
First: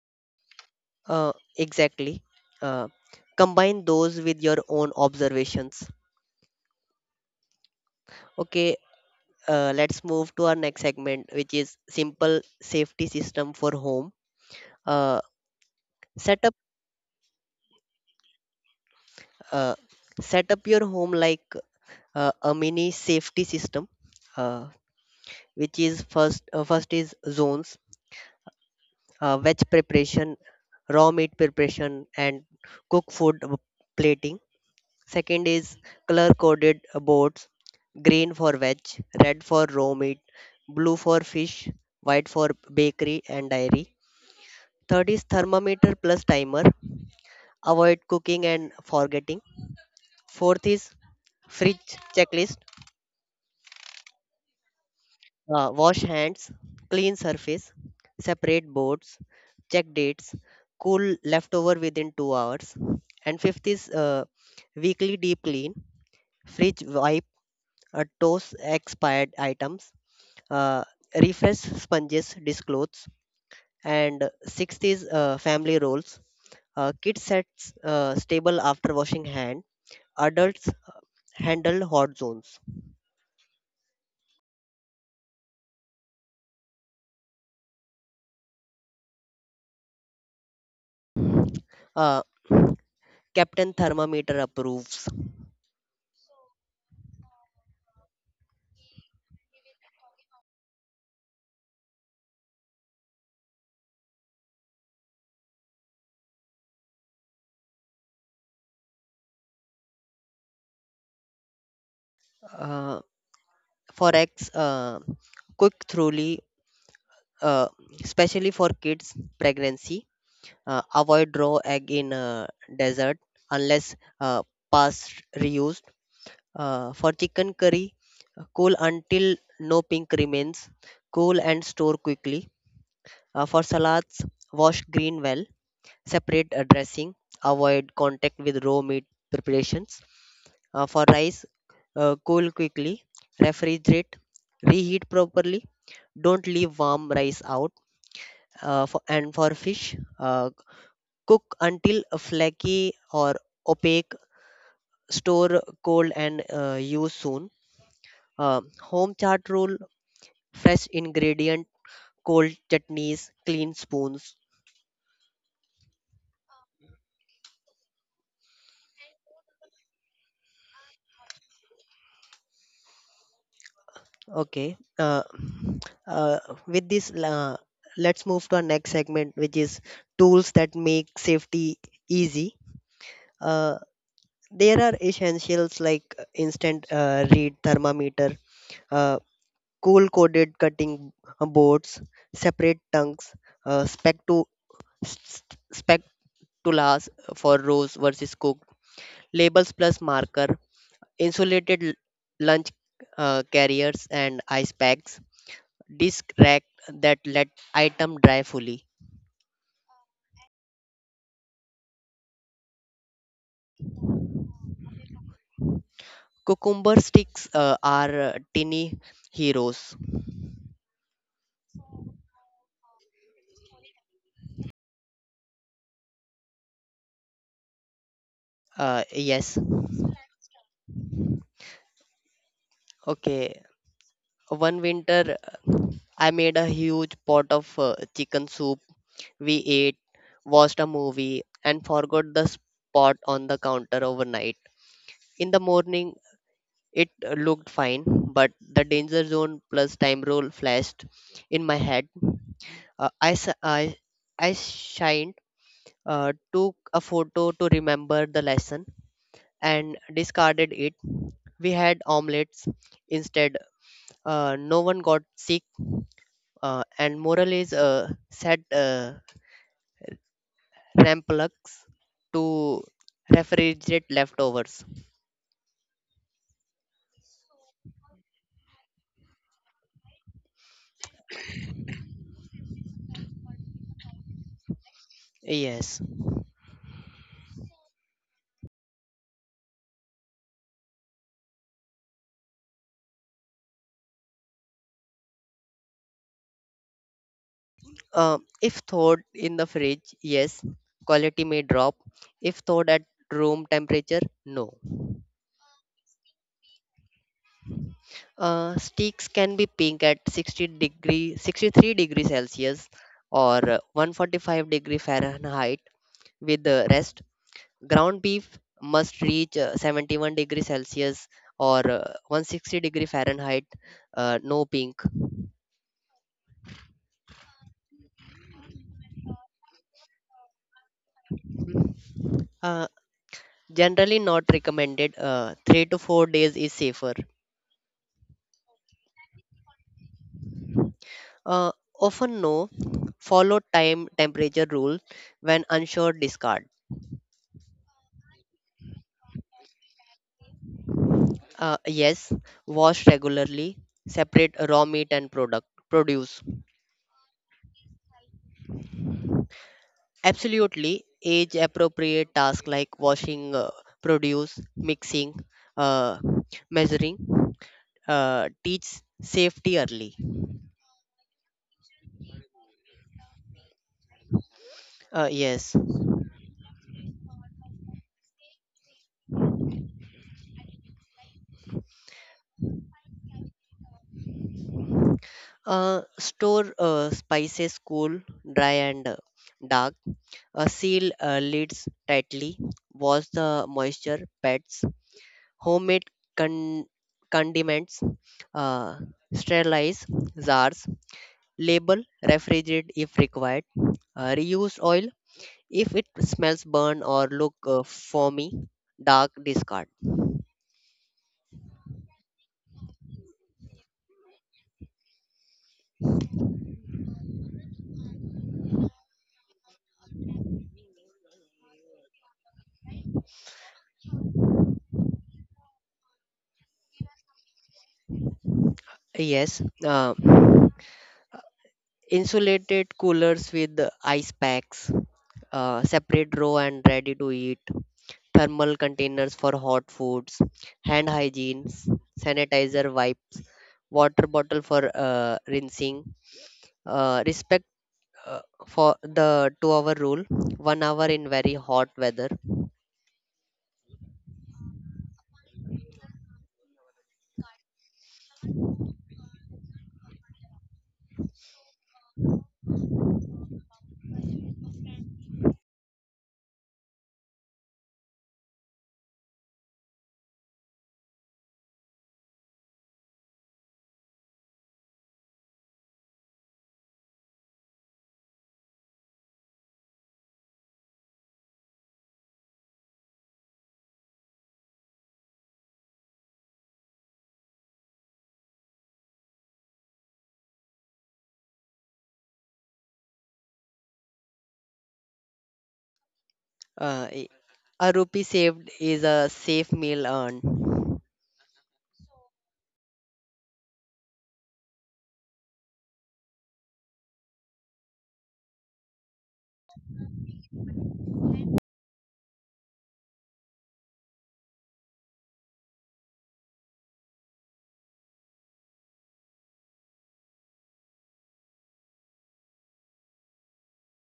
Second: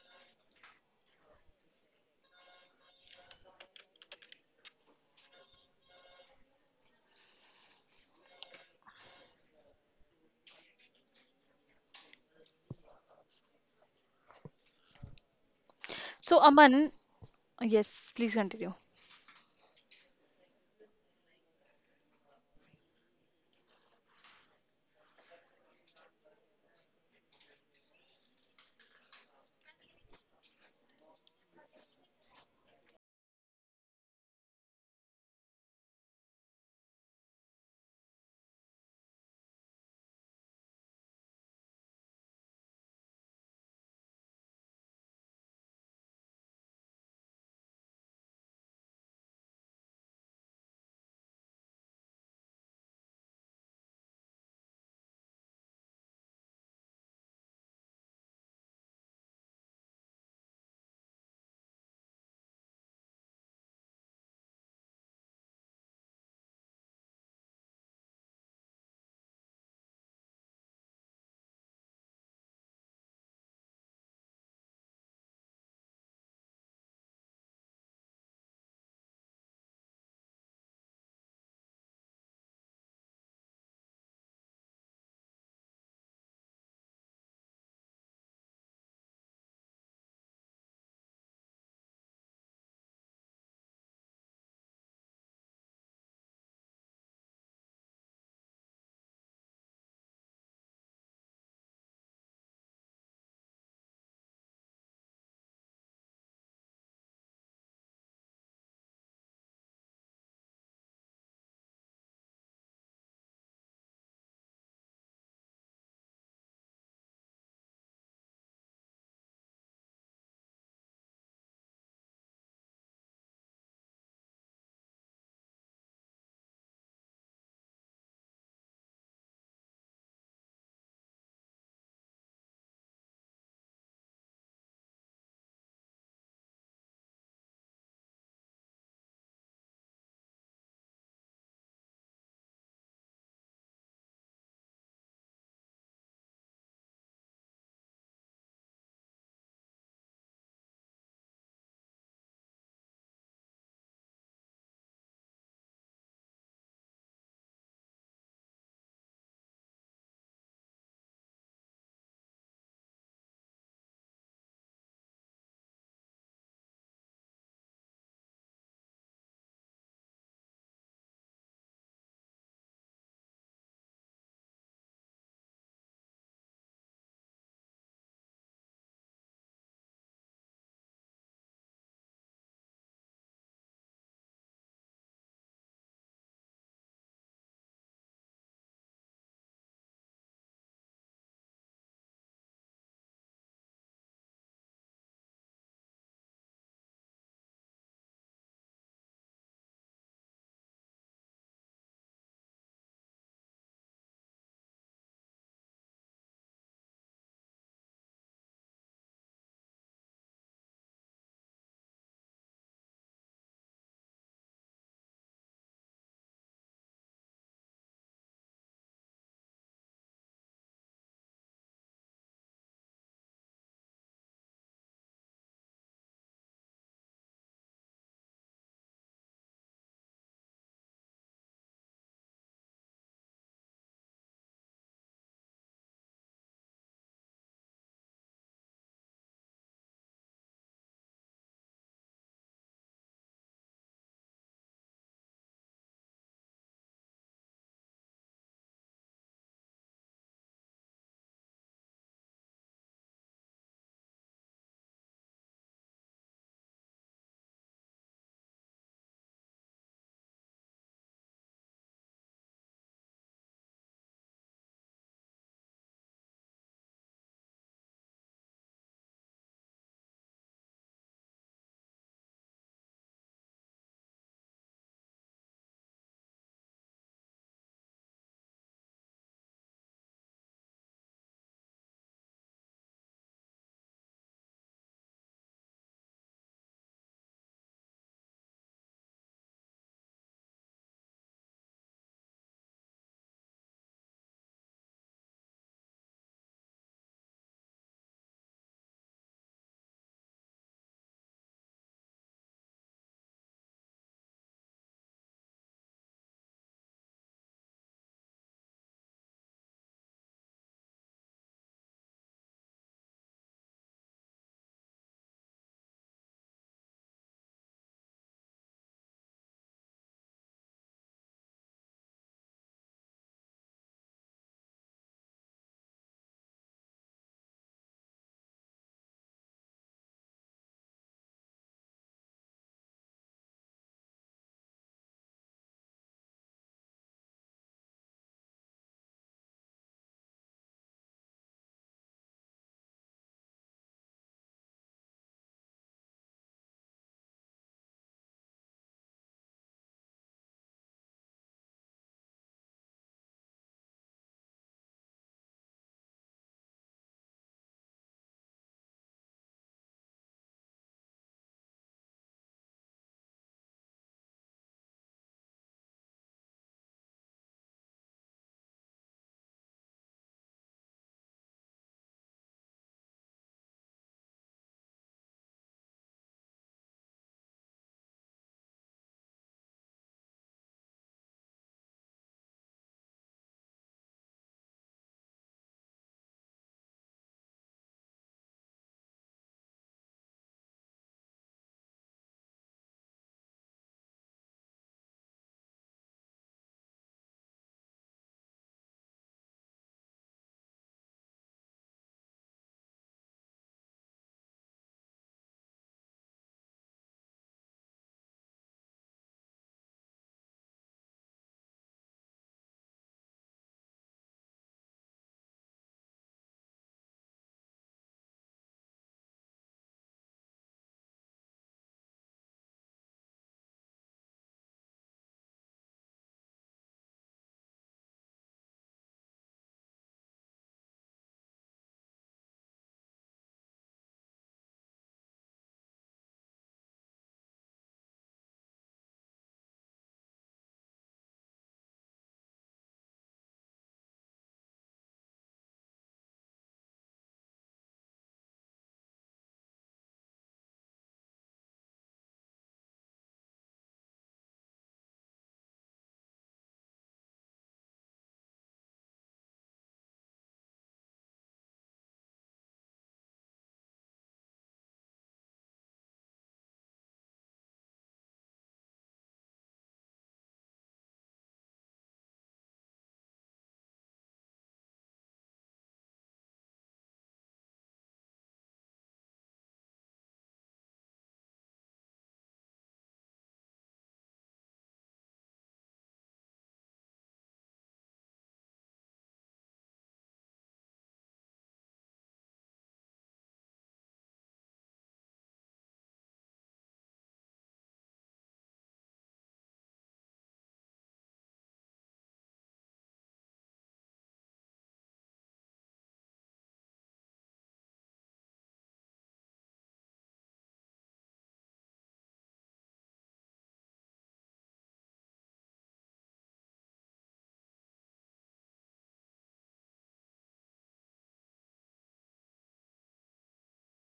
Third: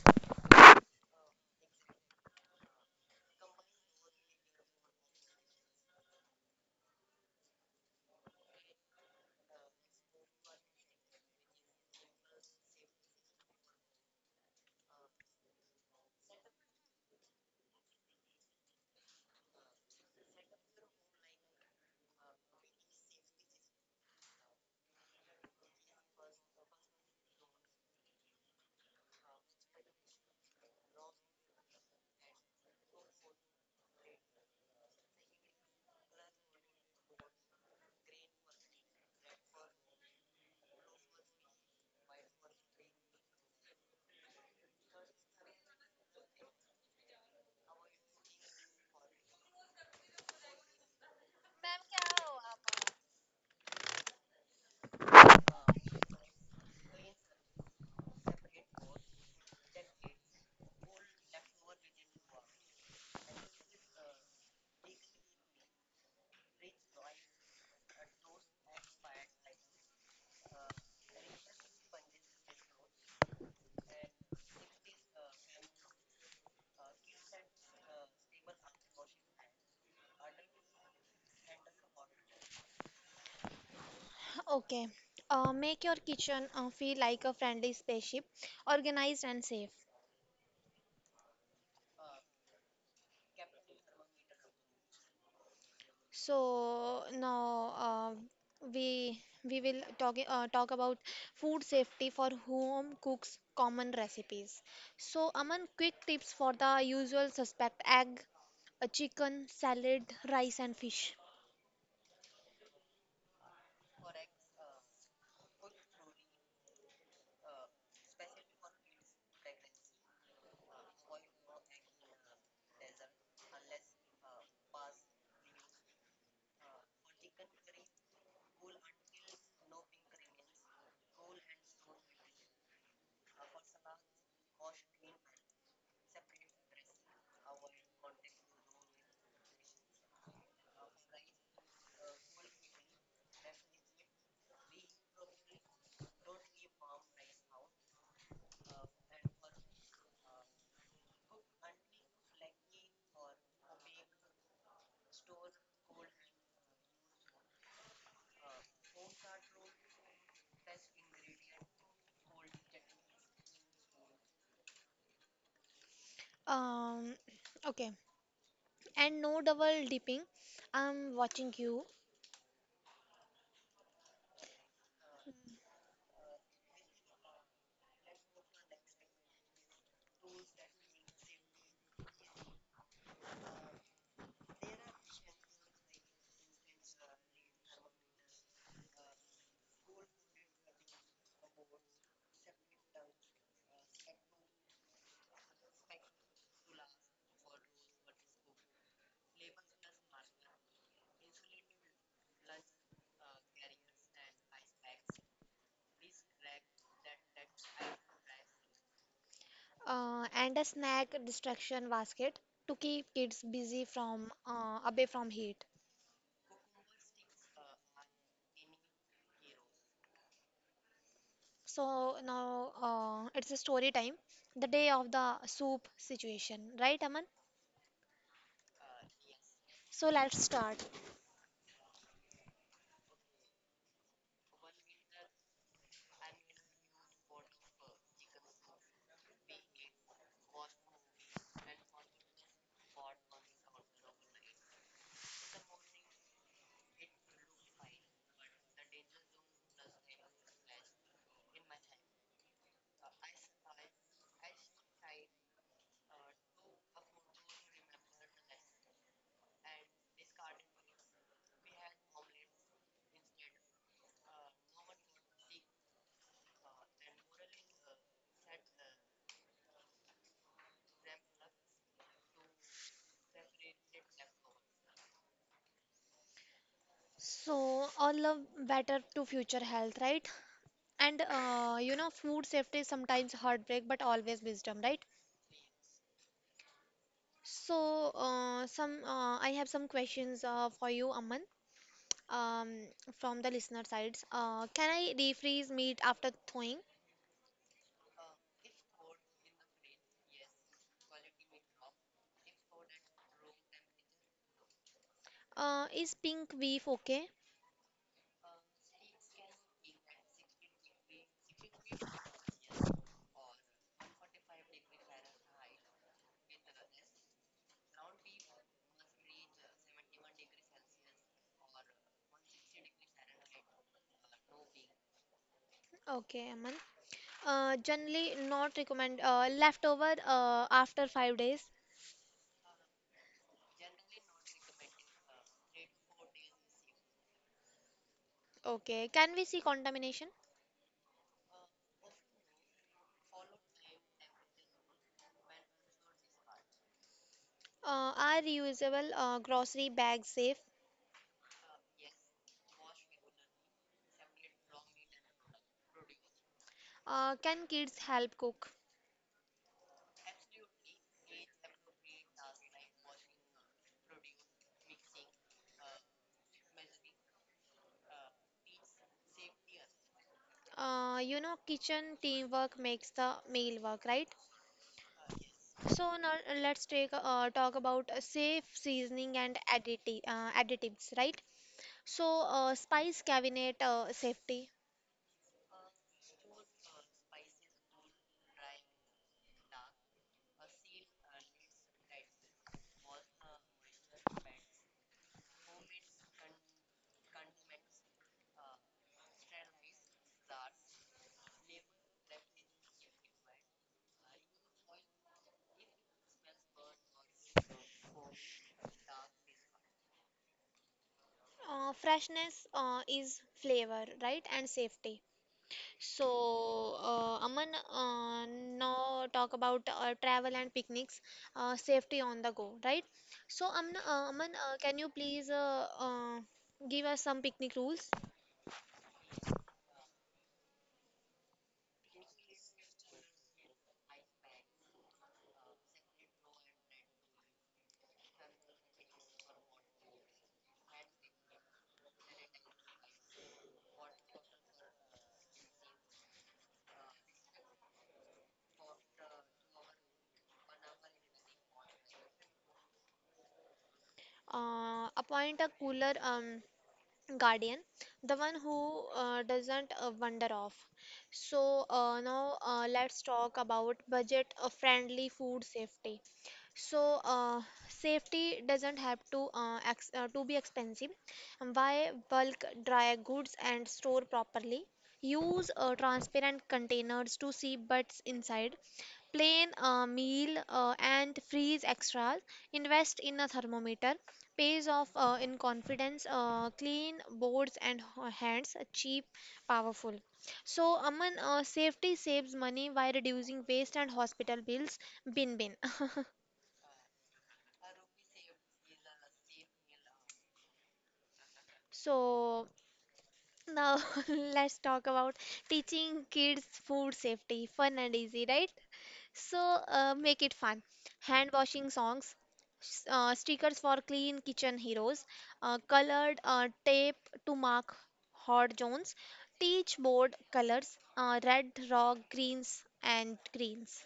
Exactly. Uh, Combine those with your own observations. Okay, let's move to our next segment, which is simple safety system for home. Uh,
So,
set up,
Aman, yes, please continue.
uh, Set up your home like a mini safety system, uh, which is first. First is zones: veg preparation, raw meat preparation, and cook food plating. Second is color coded boards: green for veg, red for raw meat, blue for fish, white for bakery and dairy. Third is thermometer plus timer: avoid cooking and forgetting. Fourth is fridge checklist: wash hands, clean surface, separate boards, check dates, cool leftover within 2 hours. And fifth is weekly deep clean: fridge wipe, toss expired items, uh, refresh sponges, disclothes. And sixth is family roles: kids sets stable after washing hand; adults handle hot zones.
Okay. Make your kitchen feel like a friendly spaceship, organized and safe.
Uh, Captain Thermometer approves.
So now we will talk about food safety for home cooks common recipes. So Aman, quick tips for the usual suspect: egg, a chicken, salad, rice, and fish.
Uh, Forex, quick truly, uh, especially for kids, pregnancy: avoid raw egg in desert unless past reused. For chicken curry, cool until no pink remains, cool and store quickly. For salads, wash green well, separate dressing, avoid contact with raw meat preparations. For rice, cool quickly, refrigerate, reheat properly, don't leave warm rice out. And for fish, cook until flaky or opaque, store cold, and use soon. Home chart rule: fresh ingredient, cold chutneys, clean spoons.
Um, okay, and no double dipping. I'm watching you.
Okay. Uh, with this, let's move to our next segment, which is tools that make safety easy. Uh, there are essentials like instant read thermometer, uh, cool coated cutting boards, separate tongues, uh, spectu s- spectulas for rose versus cooked, labels plus marker, insulated lunch carriers and ice packs, disc rack that let item dry fully.
And a snack distraction basket to keep kids busy from away from heat.
Cucumber sticks are tiny heroes.
So now It's a story time. The day of the soup situation, right, Aman?
uh, yes
So let's start.
okay One winter, I made a huge pot of chicken soup. We ate, watched a movie, and forgot the spot on the counter overnight. In the morning, it looked fine, but the danger zone plus time rule flashed in my head. Uh, I, s- I, I shined, took a photo to remember the lesson, and discarded it. We had omelets instead. No one got sick, and moral is set RAM plugs to refrigerate leftovers.
So all of better to future health, right? And you know, food safety is sometimes heartbreak, but always wisdom, right?
yes
So some I have some questions for you, Aman, um, from the listener sides. Can I refreeze meat after thawing?
if thawed in the fridge, yes, quality may drop. If thawed at room temperature, no.
Is pink beef okay?
Sticks can be pink at 60 degree, 63-degree celsius, or 145-degree fahrenheit with the rest. Ground beef must reach 71-degree celsius or 160-degree fahrenheit, no pink.
Okay, Aman. Generally not recommend leftover after 5 days.
Mhm. uh, Generally not recommended. 3 to 4 days is safer.
Okay. Can we see contamination?
uh, Often no, follow time temperature rule, when unsure discard.
Are reusable grocery bags safe?
Yes, wash regularly, separate raw meat and product produce.
Can kids help cook?
Absolutely, age appropriate tasks like washing produce, mixing, uh, measuring, teach safety early.
You know, kitchen teamwork makes the meal work, right?
Yes.
So now let's take talk about safe seasoning and additives, right? So spice cabinet safety.
Store spices cool, dry, and dark. Seal lids tightly. Wash the moisture pads. Homemade con- condiments: Uh, sterilize jars, label, refrigerated if required. Reuse oil if it smells burn or look foamy, dark, discard.
Freshness is flavor, right? And safety. So, Aman, now talk about travel and picnics, safety on the go, right? So, Aman, can you please give us some picnic rules?
Yes, insulated coolers with ice packs, separate row and ready to eat, thermal containers for hot foods, hand hygiene, sanitizer wipes, water bottle for rinsing. Respect uh, for the two-hour rule, 1 hour in very hot weather.
Appoint a cooler. Guardian, the one who doesn't wander off. So now let's talk about budget friendly food safety. So safety doesn't have to to be expensive. Buy bulk dry goods and store properly. Use transparent containers to see what's inside. Plan a meal and freeze extras. Invest in a thermometer. Pays off in confidence. Clean boards and hands. Cheap, powerful. So, Aman, safety saves money by reducing waste and hospital bills. Bin bin.
Uh, i- a rupee saved is a safe meal earned.
So now let's talk about teaching kids food safety, fun and easy, right? So make it fun. Hand washing songs, stickers for clean kitchen heroes, colored tape to mark hot zones, teach board colors, red, raw, greens, and greens.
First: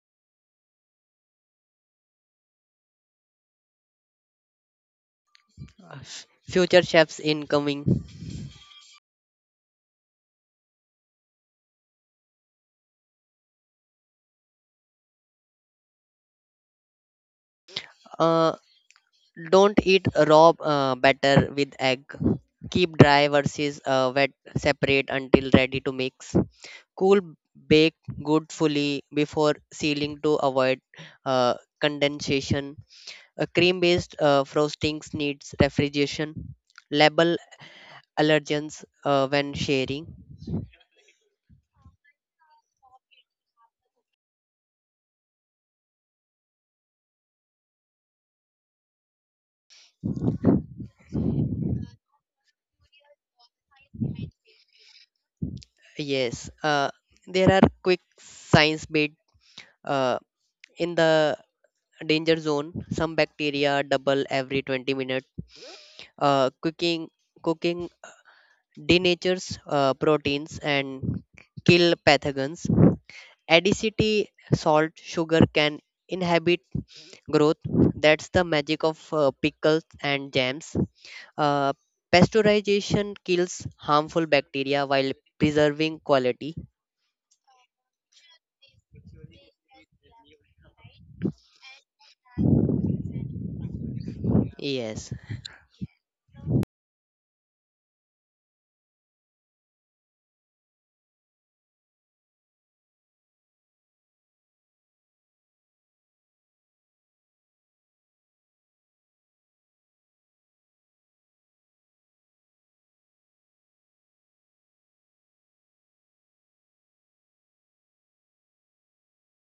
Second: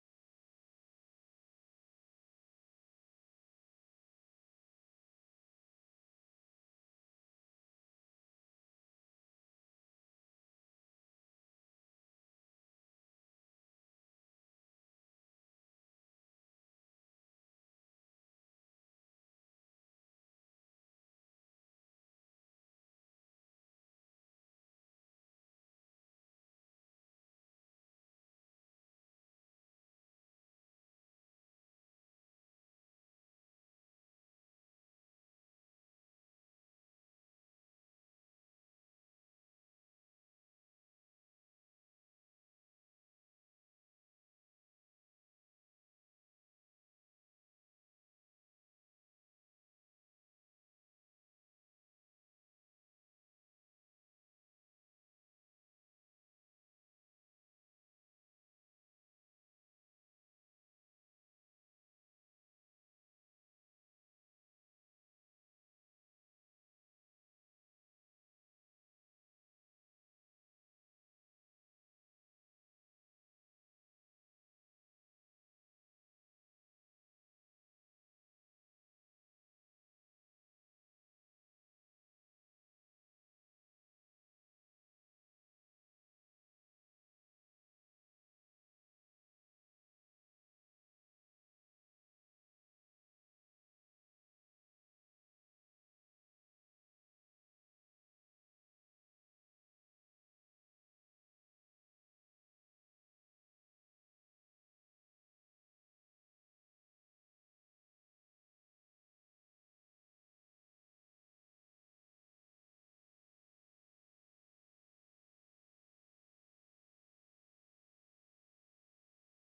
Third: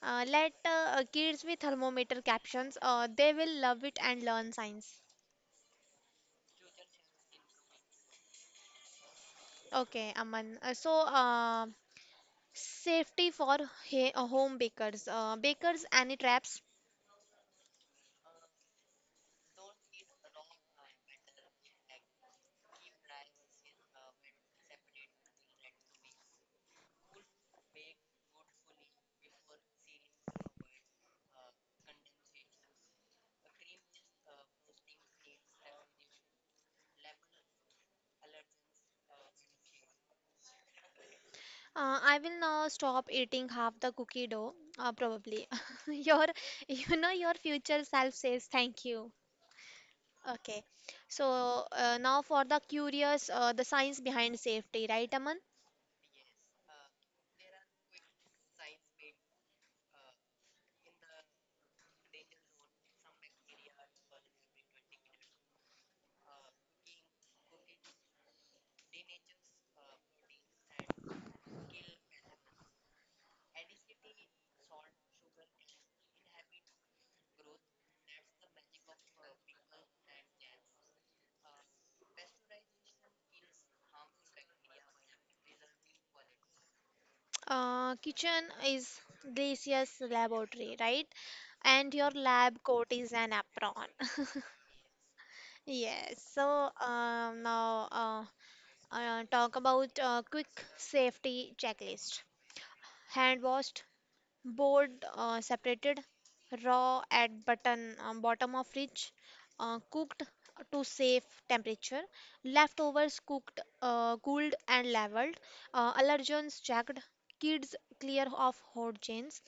Let kids with thermometer captions, they will love it and learn science.
Future chefs incoming.
Okay, Aman. Safety for home bakers. Bakers, any traps?
Uh, don't eat raw batter with egg. Keep dry versus wet separate until ready to mix. Cool bake good fully before sealing to avoid uh, condensation. A cream-based frostings needs refrigeration. Label allergens when sharing.
I will now stop eating half the cookie dough, probably. Your, your future self says thank you. Okay. So now for the curious, the science behind safety, right, Aman?
Yes, there are quick science bit. uh, in the danger zone some bacteria double every 20 minutes. Uh, cooking cooking denatures proteins and kill pathogens. Acidity, salt, sugar can inhibit growth; that's the magic of pickles and jams. uh, Pasteurization kills harmful bacteria while preserving quality.
Kitchen is Gracious laboratory, right? And your lab coat is an apron.
yes
Yes. So now Talk about quick safety checklist. Hand washed, board separated, raw at button bottom of fridge, cooked to safe temperature, leftovers cooked, cooled and leveled, allergens checked, kids clear of hot chains,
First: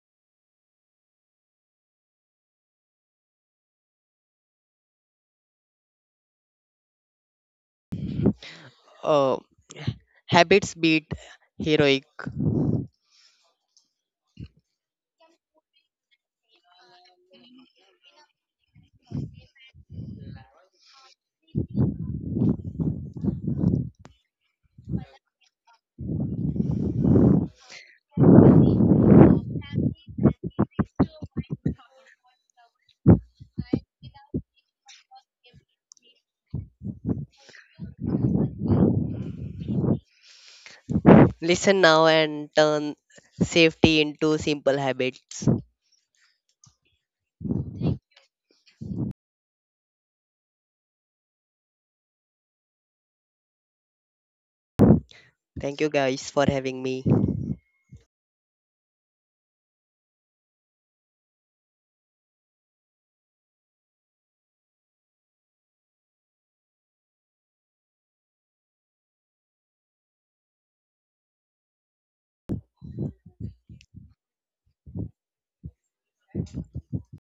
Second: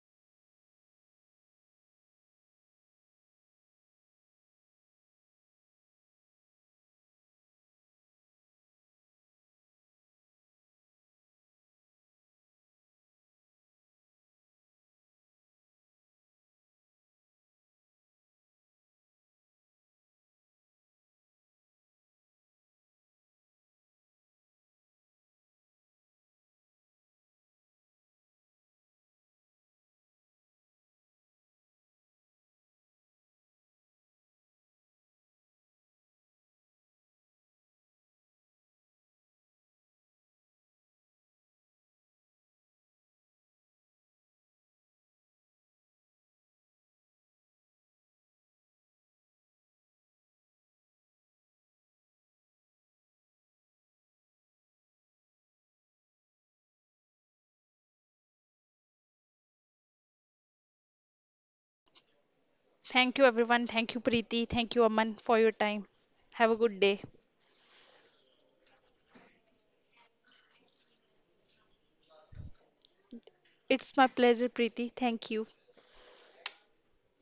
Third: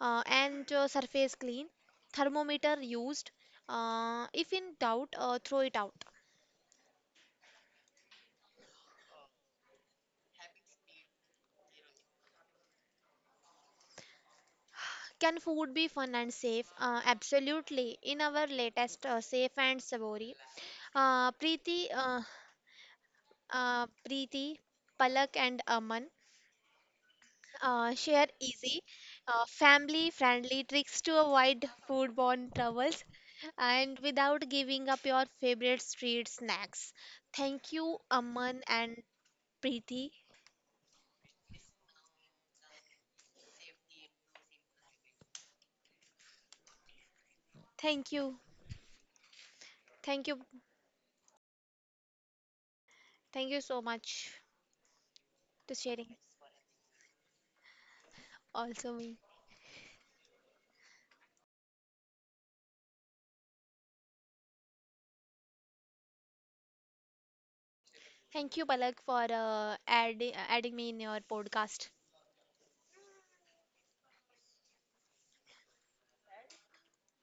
and surface clean, thermometer used. If in doubt, throw it out.
uh, Habits beat heroic.
Can food be fun and safe? Absolutely. In our latest Safe and Savory, uh, Preeti, uh, Preeti, Palak, and Aman share easy, family friendly tricks to avoid foodborne troubles and without giving up your favorite street snacks. Thank you, Aman and Preeti.
Listen now and turn safety into simple habits.
Thank you. Thank you. Thank you so much to
Thank you
sharing
guys for having me.
also me.
Thank you everyone. Thank you, Preeti. Thank you, Aman, for your time. Have a good day.
Thank you, Palak, for adding me in your podcast.
It's my pleasure, Preeti. Thank you.